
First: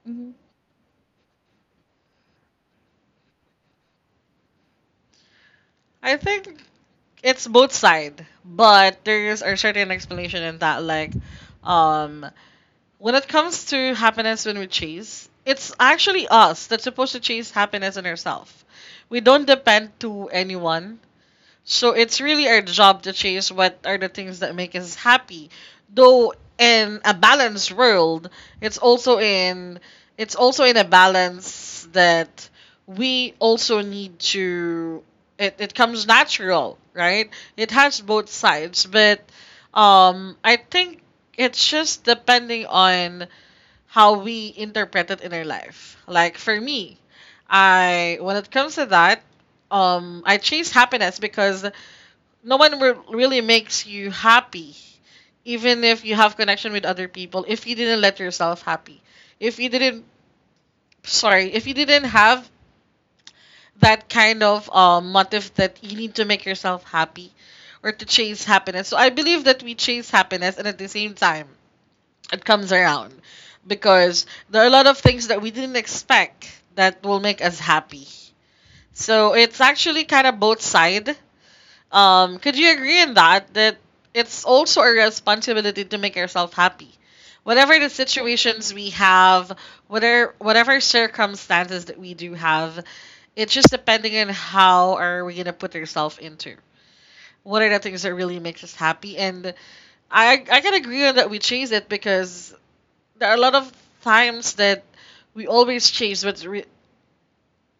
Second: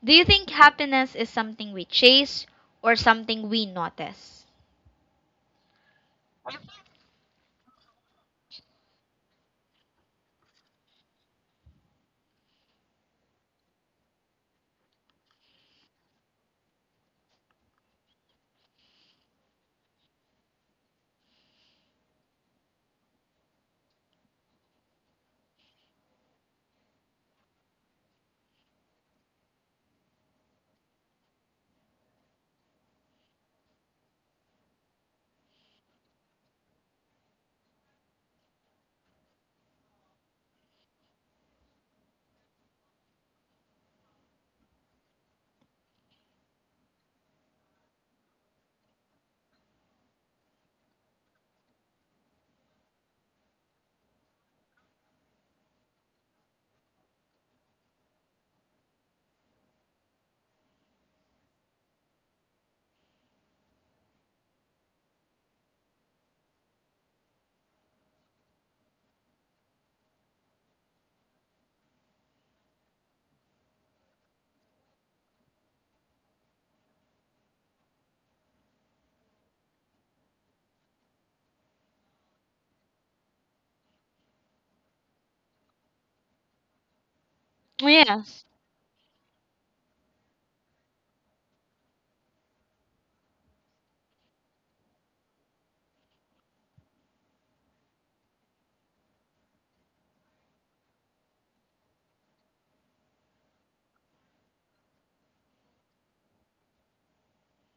A: Do you think happiness is something we chase or something we notice?
B: I think it's both side, but there's a certain explanation in that. Like, um, when it comes to happiness when we chase, it's actually us that's supposed to chase happiness in ourselves. We don't depend to anyone. So it's really our job to chase what are the things that make us happy. Though in a balanced world, it's also in, it's also in a balance that we also need to it, it comes natural, right? It has both sides, but um I think it's just depending on how we interpret it in our life. Like for me, I when it comes to that, um I chase happiness because no one re- really makes you happy, even if you have connection with other people, if you didn't let yourself happy, if you didn't, sorry, if you didn't have that kind of um, motive that you need to make yourself happy or to chase happiness. So I believe that we chase happiness and at the same time it comes around, because there are a lot of things that we didn't expect that will make us happy. So it's actually kind of both side. Um, could you agree in that, that it's also a responsibility to make yourself happy? Whatever the
A: Yes.
B: situations we have, whatever whatever circumstances that we do have, it's just depending on how are we gonna put ourselves into. What are the things that really makes us happy? And I I can agree on that we chase it, because there are a lot of times that we always chase what's re-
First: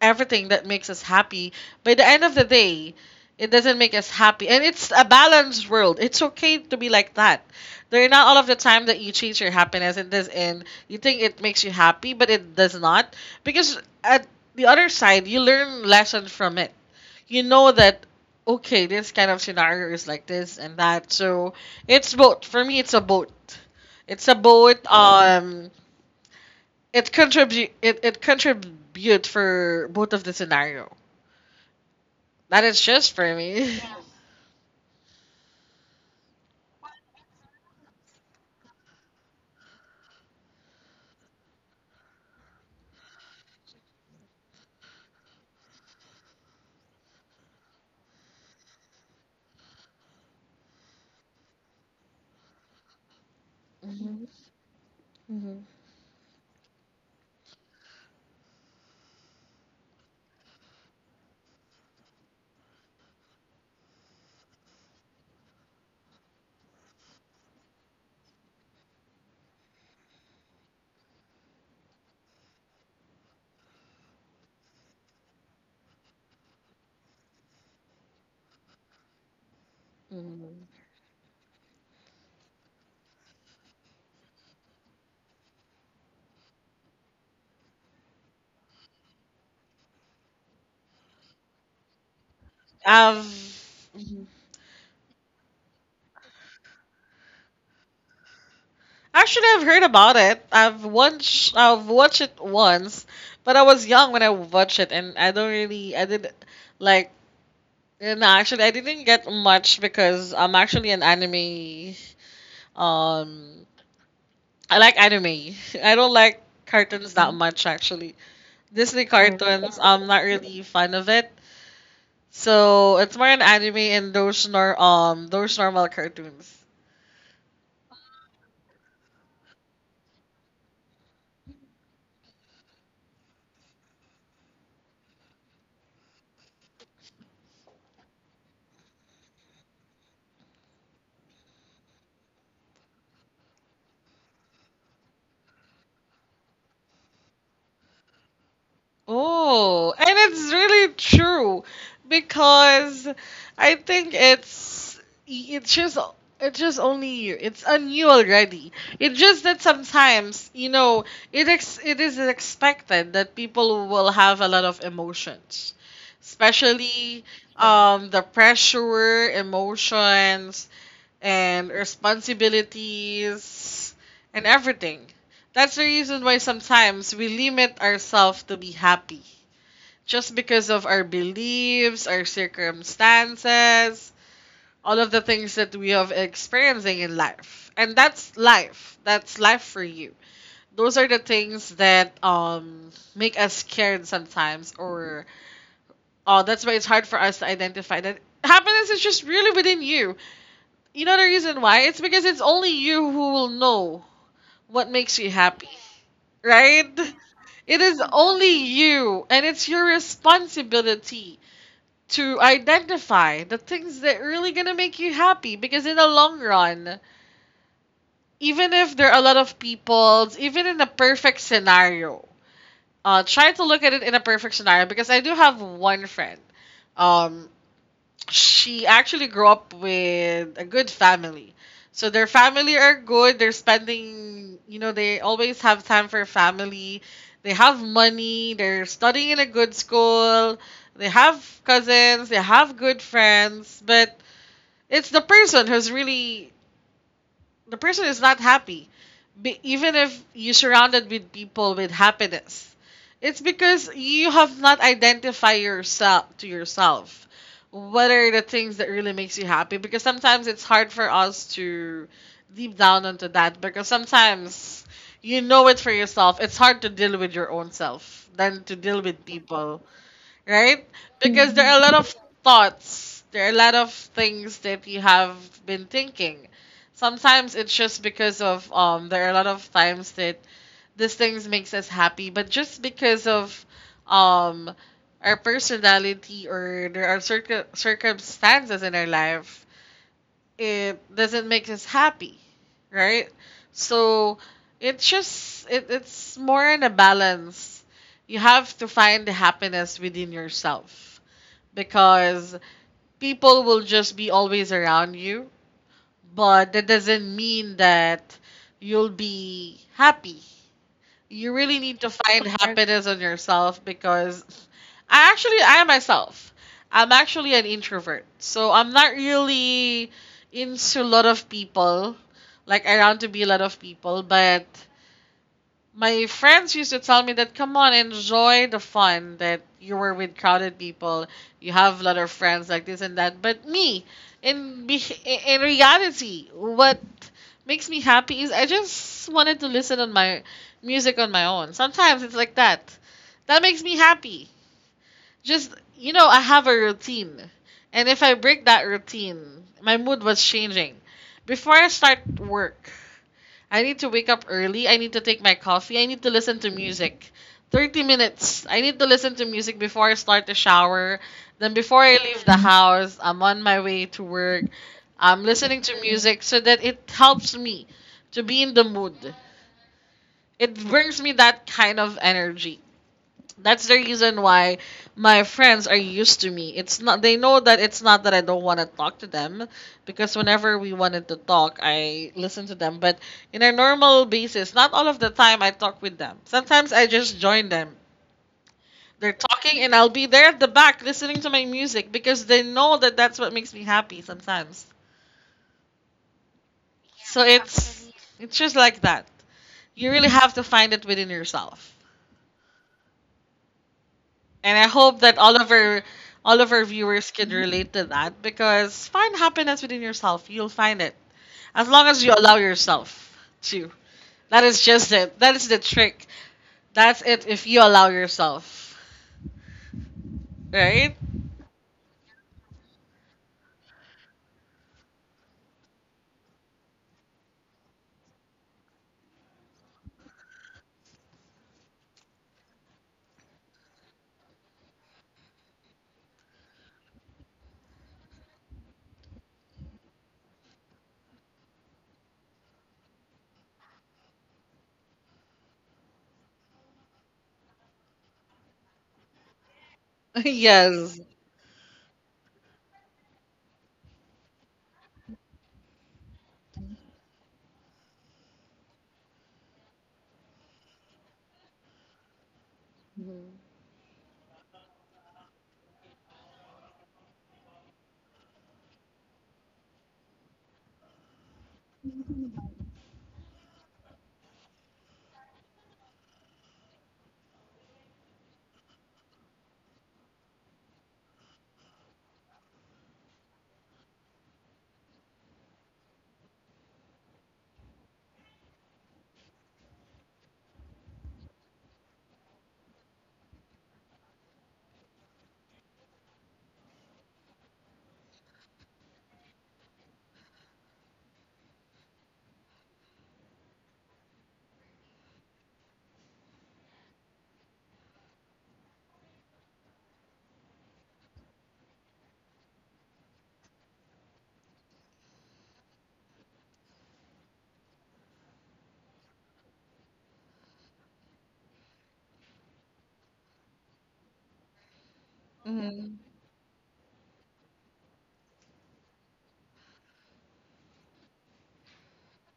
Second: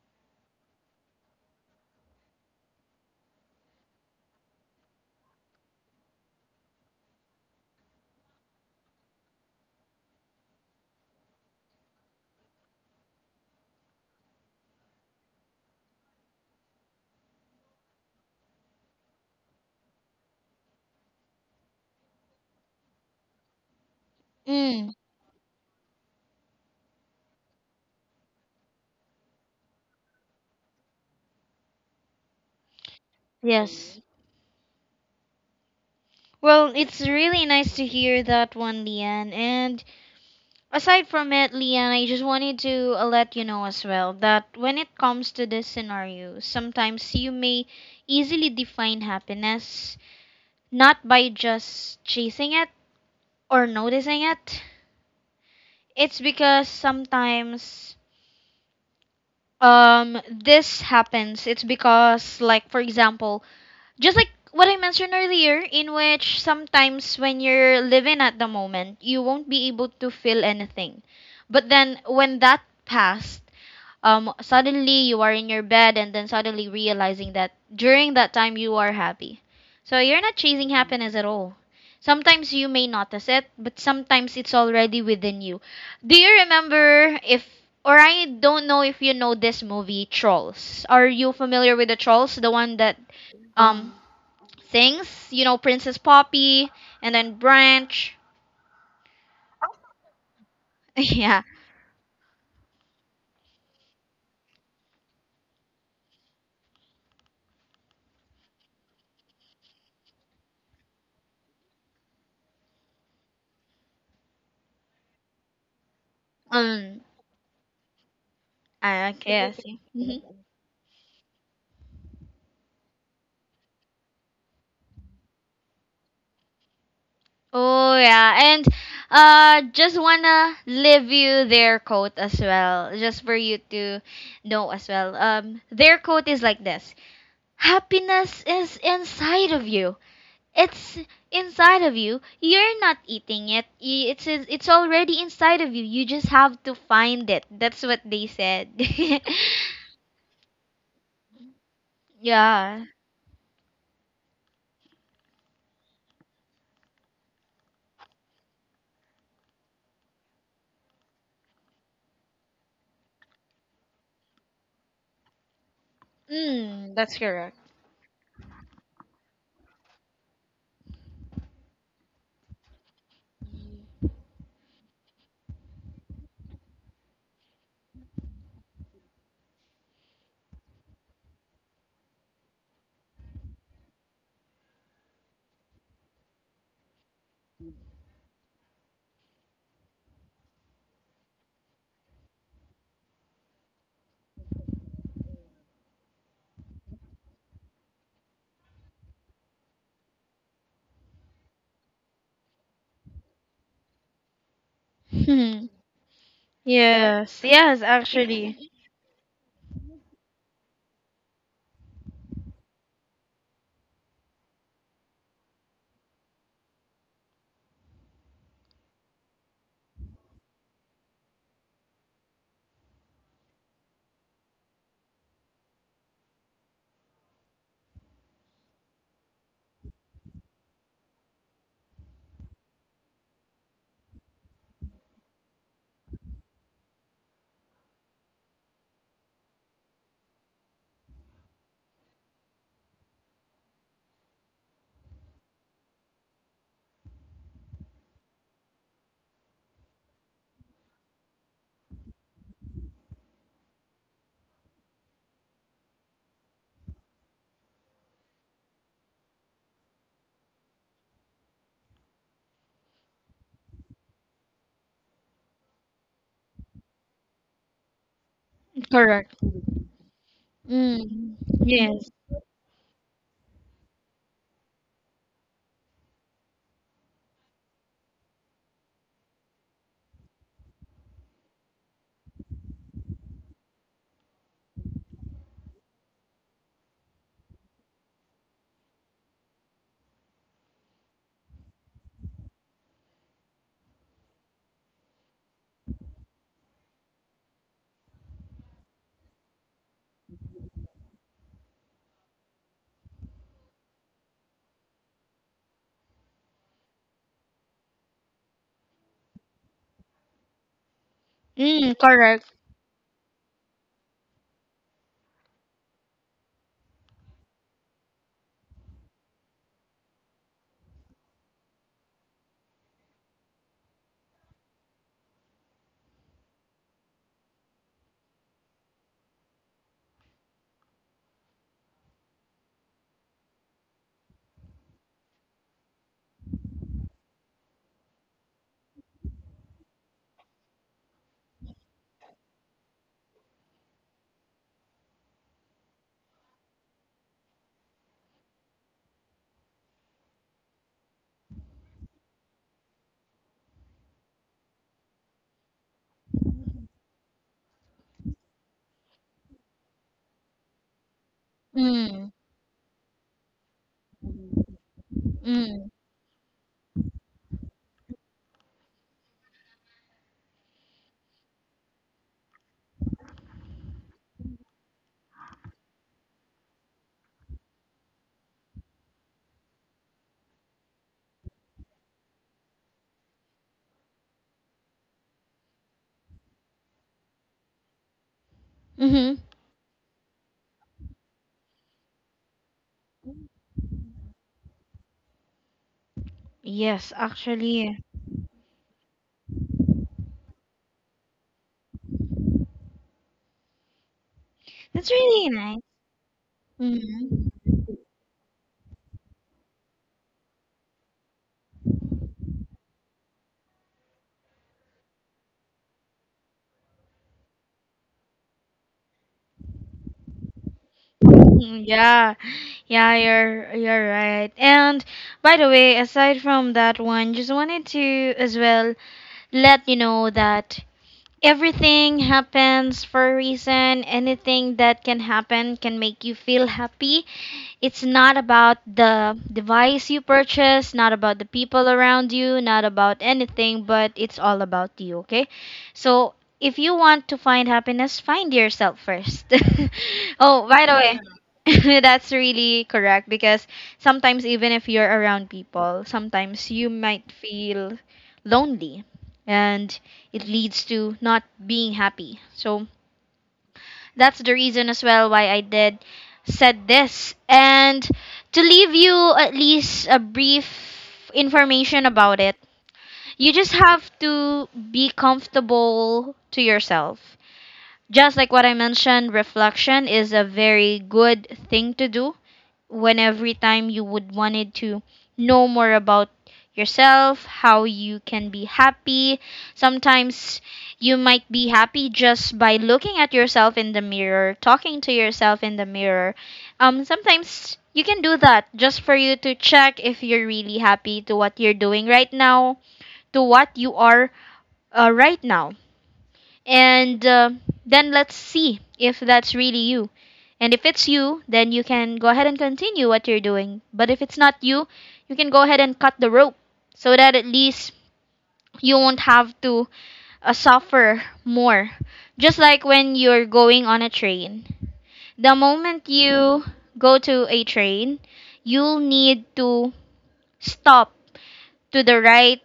B: everything that makes us happy. By the end of the day, it doesn't make us happy. And it's a balanced world. It's okay to be like that. There are not all of the time that you chase your happiness and this and you think it makes you happy, but it does not. Because at the other side, you learn lessons from it. You know that, okay, this kind of scenario is like this and that. So it's both. For me, it's a boat. It's a boat. Um, it contribute it, it contribute for both of the scenario. That is just for me.
A: Yes. Well, it's really nice to hear that one, Leanne. And aside from it, Leanne, I just wanted to uh, let you know as well that when it comes to this scenario, sometimes you may easily define happiness not by just chasing it or noticing it. It's because sometimes um this happens. It's because like for example, just like what I mentioned earlier, in which sometimes when you're living at the moment, you won't be able to feel anything. But then when that passed, um, suddenly you are in your bed and then suddenly realizing that during that time you are happy. So you're not chasing, mm-hmm, happiness at all. Sometimes you may notice it, but sometimes it's already within you. Do you remember if, or I don't know if you know this movie, Trolls? Are you familiar with the Trolls? The one that
B: I've
A: um things, you know, Princess Poppy and then Branch.
B: actually I've heard about it. I've
A: Yeah.
B: watched I've watched it once, but I was young when I watched it, and I don't really I did like you know actually I didn't get much because I'm actually an anime. Um, I like anime. I don't like
A: Um
B: cartoons that much actually. Disney
A: I okay, I see.
B: cartoons. I'm not
A: Mhm.
B: really fan of it. So it's more an anime and those nor um those normal cartoons.
A: Oh yeah. And uh just wanna leave you their quote as well, just for you to know as well. Um their quote is like this. Happiness is inside of you. It's inside of you. You're not eating it. Y- It's it's already inside of you. You just have to find it. That's what they said.
B: Oh, and it's really true
A: Yeah.
B: because I think it's it's just it's just only you. It's on you already. It's just that, sometimes you know, it ex- it is expected that people will have a lot of emotions,
A: Mm, that's.
B: especially um the pressure emotions and responsibilities and everything. That's the reason why sometimes we limit ourselves to be happy just because of our beliefs, our circumstances, all of the things that we have experiencing in life. And that's life. That's life for you. Those are the things that um make us scared sometimes, or oh, that's why it's hard for us to identify that happiness is just really within you. You know the reason why? It's because it's only you who will know what makes you
A: Mhm.
B: happy, right?
A: Yes, yes,
B: It is only
A: actually,
B: you, and it's your responsibility to identify the things that really gonna make you happy. Because in the long run, even if there are a lot of people, even in a perfect scenario, uh, try to look at it in a perfect scenario. Because I do have one friend. Um, she actually grew up with a good family. So their family are good. They're spending, you know, they always have time for family. They have money. They're studying in a good school. They have cousins. They have good friends. But it's the person who's really, the person is not happy. Be- even if you surrounded with people with happiness, it's because you have not identified yourself to yourself what are the things that really makes you happy, because sometimes it's hard for us to deep down into that, because sometimes, you know, it for yourself, it's hard to deal with your own self than to deal with
A: correct.
B: people, right?
A: Mm,
B: Because there are a lot
A: yes,
B: of thoughts, there are a lot of things that you have been thinking. Sometimes it's just because of, um there are a lot of times that these things makes us happy, but just because of um our personality, or there are circ- circumstances in our life, it doesn't make us happy, right? So it's just it, it's more in a balance. You have to find the happiness within yourself, because people will just be always around you, but that doesn't mean that you'll be happy. You really
A: mm,
B: need to find
A: correct.
B: happiness in yourself, because I actually I myself, I'm actually an introvert. So I'm not really into a lot of people. Like around to be a lot of people, but my friends used to tell me that, come on, enjoy the fun that you were with crowded people. You have a lot of friends like this and that. But me, in be- in reality, what makes me happy is I just wanted to listen on my music on my own. Sometimes it's like that. That makes me happy. Just, you know, I have a routine, and if I break that routine, my mood was changing. Before I start work, I need to wake up early. I need to take my coffee. I need to listen to music. thirty minutes. I need to listen to music before I start the shower. Then before I
A: Mm,
B: leave the house, I'm on my way to work. I'm listening
A: mm,
B: to music so that it helps me to be in the mood. It brings me that kind of energy. That's the reason why my friends are used to me. It's not, they know that it's not that I don't want to talk to them, because whenever we wanted to talk, I listen to them, but in a normal basis, not all of the time I talk with them. Sometimes I just join them.
A: mm-hmm.
B: They're talking and I'll be there at the back listening to my music because they know that that's what makes me happy sometimes.
A: Yes,
B: So
A: actually,
B: it's it's just like that. You really have to find it within yourself. And I
A: that's
B: hope that
A: really
B: all of
A: nice.
B: our all of our viewers
A: Mm.
B: can relate to that, because find happiness within yourself. You'll find it. As long as you allow yourself to. That is just it. That is the trick. That's it, if you allow yourself. Right?
A: Mm, yeah, yeah, you're you're right. And by the way, aside from that one, just wanted to as well let you know that everything happens for a reason. Anything that can happen can make you feel happy. It's not about the device you purchase, not about the people around you, not about anything, but it's all about you, okay? So if you want to find happiness, find yourself first. Oh, by the
B: Yes.
A: way, that's really correct because sometimes even if you're around people, sometimes you might feel lonely and it leads to not being happy. So that's the reason as well why I did said this. And to leave you at least a brief information about it, you just have to be comfortable to yourself. Just like what I mentioned, reflection is a very good thing to do when every time you would wanted to know more about yourself, how you can be happy. Sometimes you might be happy just by looking at yourself in the mirror, talking to yourself in the mirror. Um sometimes you can do that just for you to check if you're really happy to what you're doing right now, to what you are uh, right now and uh, then let's see if that's really you. And if it's you, then you can go ahead and continue what you're doing. But if it's not you, you can go ahead and cut the rope so that at least you won't have to uh, suffer more. Just like when you're going on a train, the moment you go to a train, you'll need to stop to the right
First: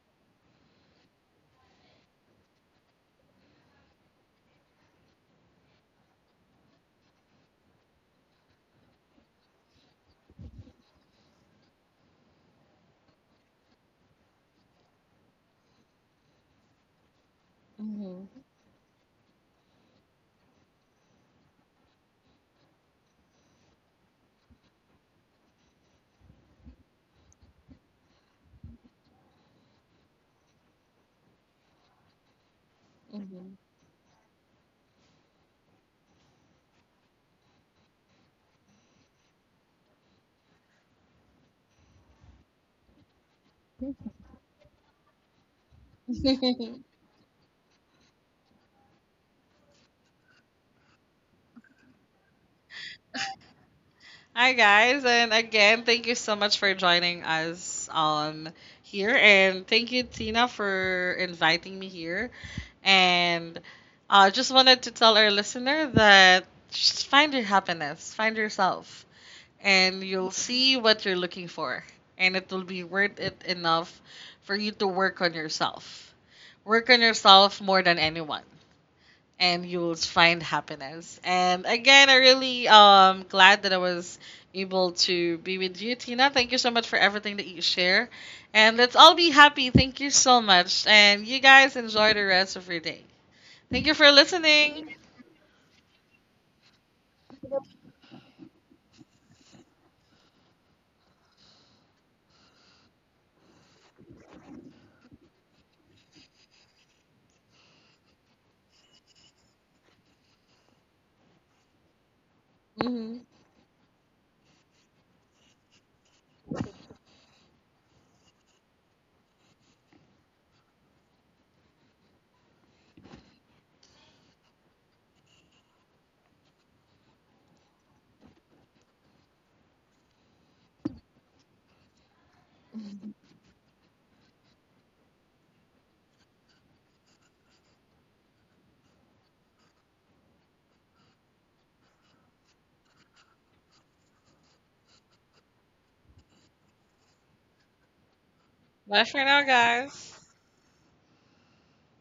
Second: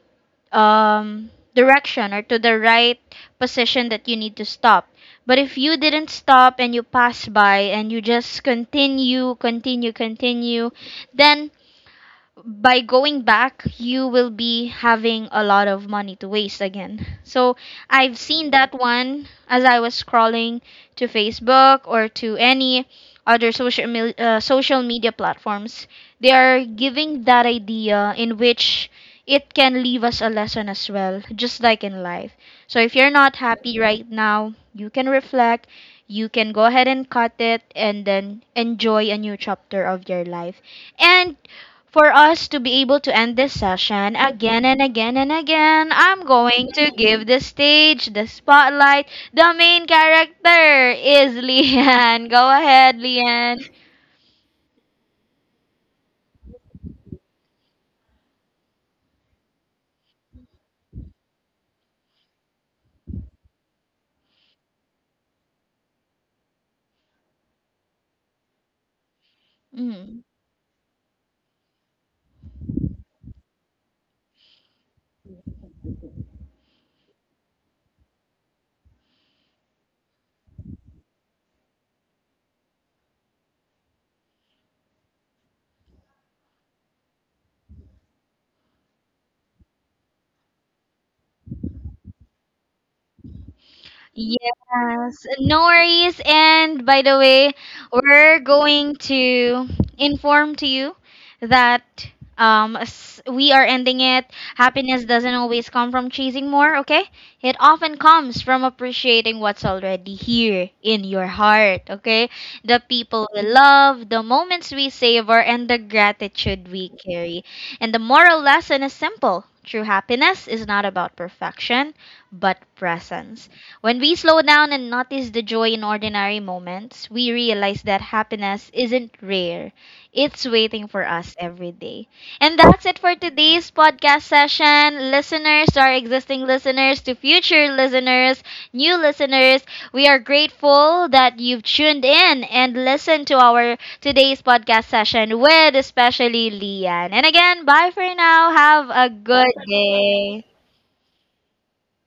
A: um, direction or to the right position that you need to stop. But if you didn't stop and you pass by and you just continue, continue, continue, then by going back, you will be having a lot of money to waste again. So I've seen that one as I was scrolling to Facebook or to any other social mil- uh, social media platforms. They are giving that idea in which it can leave us a lesson as well, just like in life. So if you're not happy right now, you can reflect. You can go ahead and cut it and then enjoy a new chapter of your life. And for us to be able to end this session again and again and again, I'm going to give the stage, the spotlight. The main character is Lian. Go ahead, Lian.
B: Hi guys, and again, thank you so much for joining us um here, and thank you, Tina, for inviting me here. And I, uh, just wanted to tell our listener that just find your happiness, find yourself, and
A: Mhm.
B: you'll see what you're looking for, and it will be worth it enough for you to work on yourself. Work on yourself more than anyone and you'll find happiness. And again, I really um glad that I was able to be with you, Tina. Thank you so much for everything that you share. And let's all be happy. Thank you so much. And you guys enjoy the rest of your day. Thank you for listening.
A: Yes, no worries. And by the way, we're going to inform to you that um s- we are ending it. Happiness doesn't always come from chasing more, okay? It often comes from appreciating what's already here in your heart, okay? The people we love, the moments we savor, and the gratitude we carry. And the moral lesson is simple. True happiness is not about perfection, but presence. When we slow down and notice the joy in ordinary moments, we realize that happiness isn't rare. It's waiting for us every day. And that's it for today's podcast session. Listeners, to our existing listeners, to future listeners, new listeners, we are grateful that you've tuned in and listened to our today's podcast session with especially Lian. And again, bye for now. Have
B: Bye
A: a
B: for now,
A: good
B: guys.
A: day.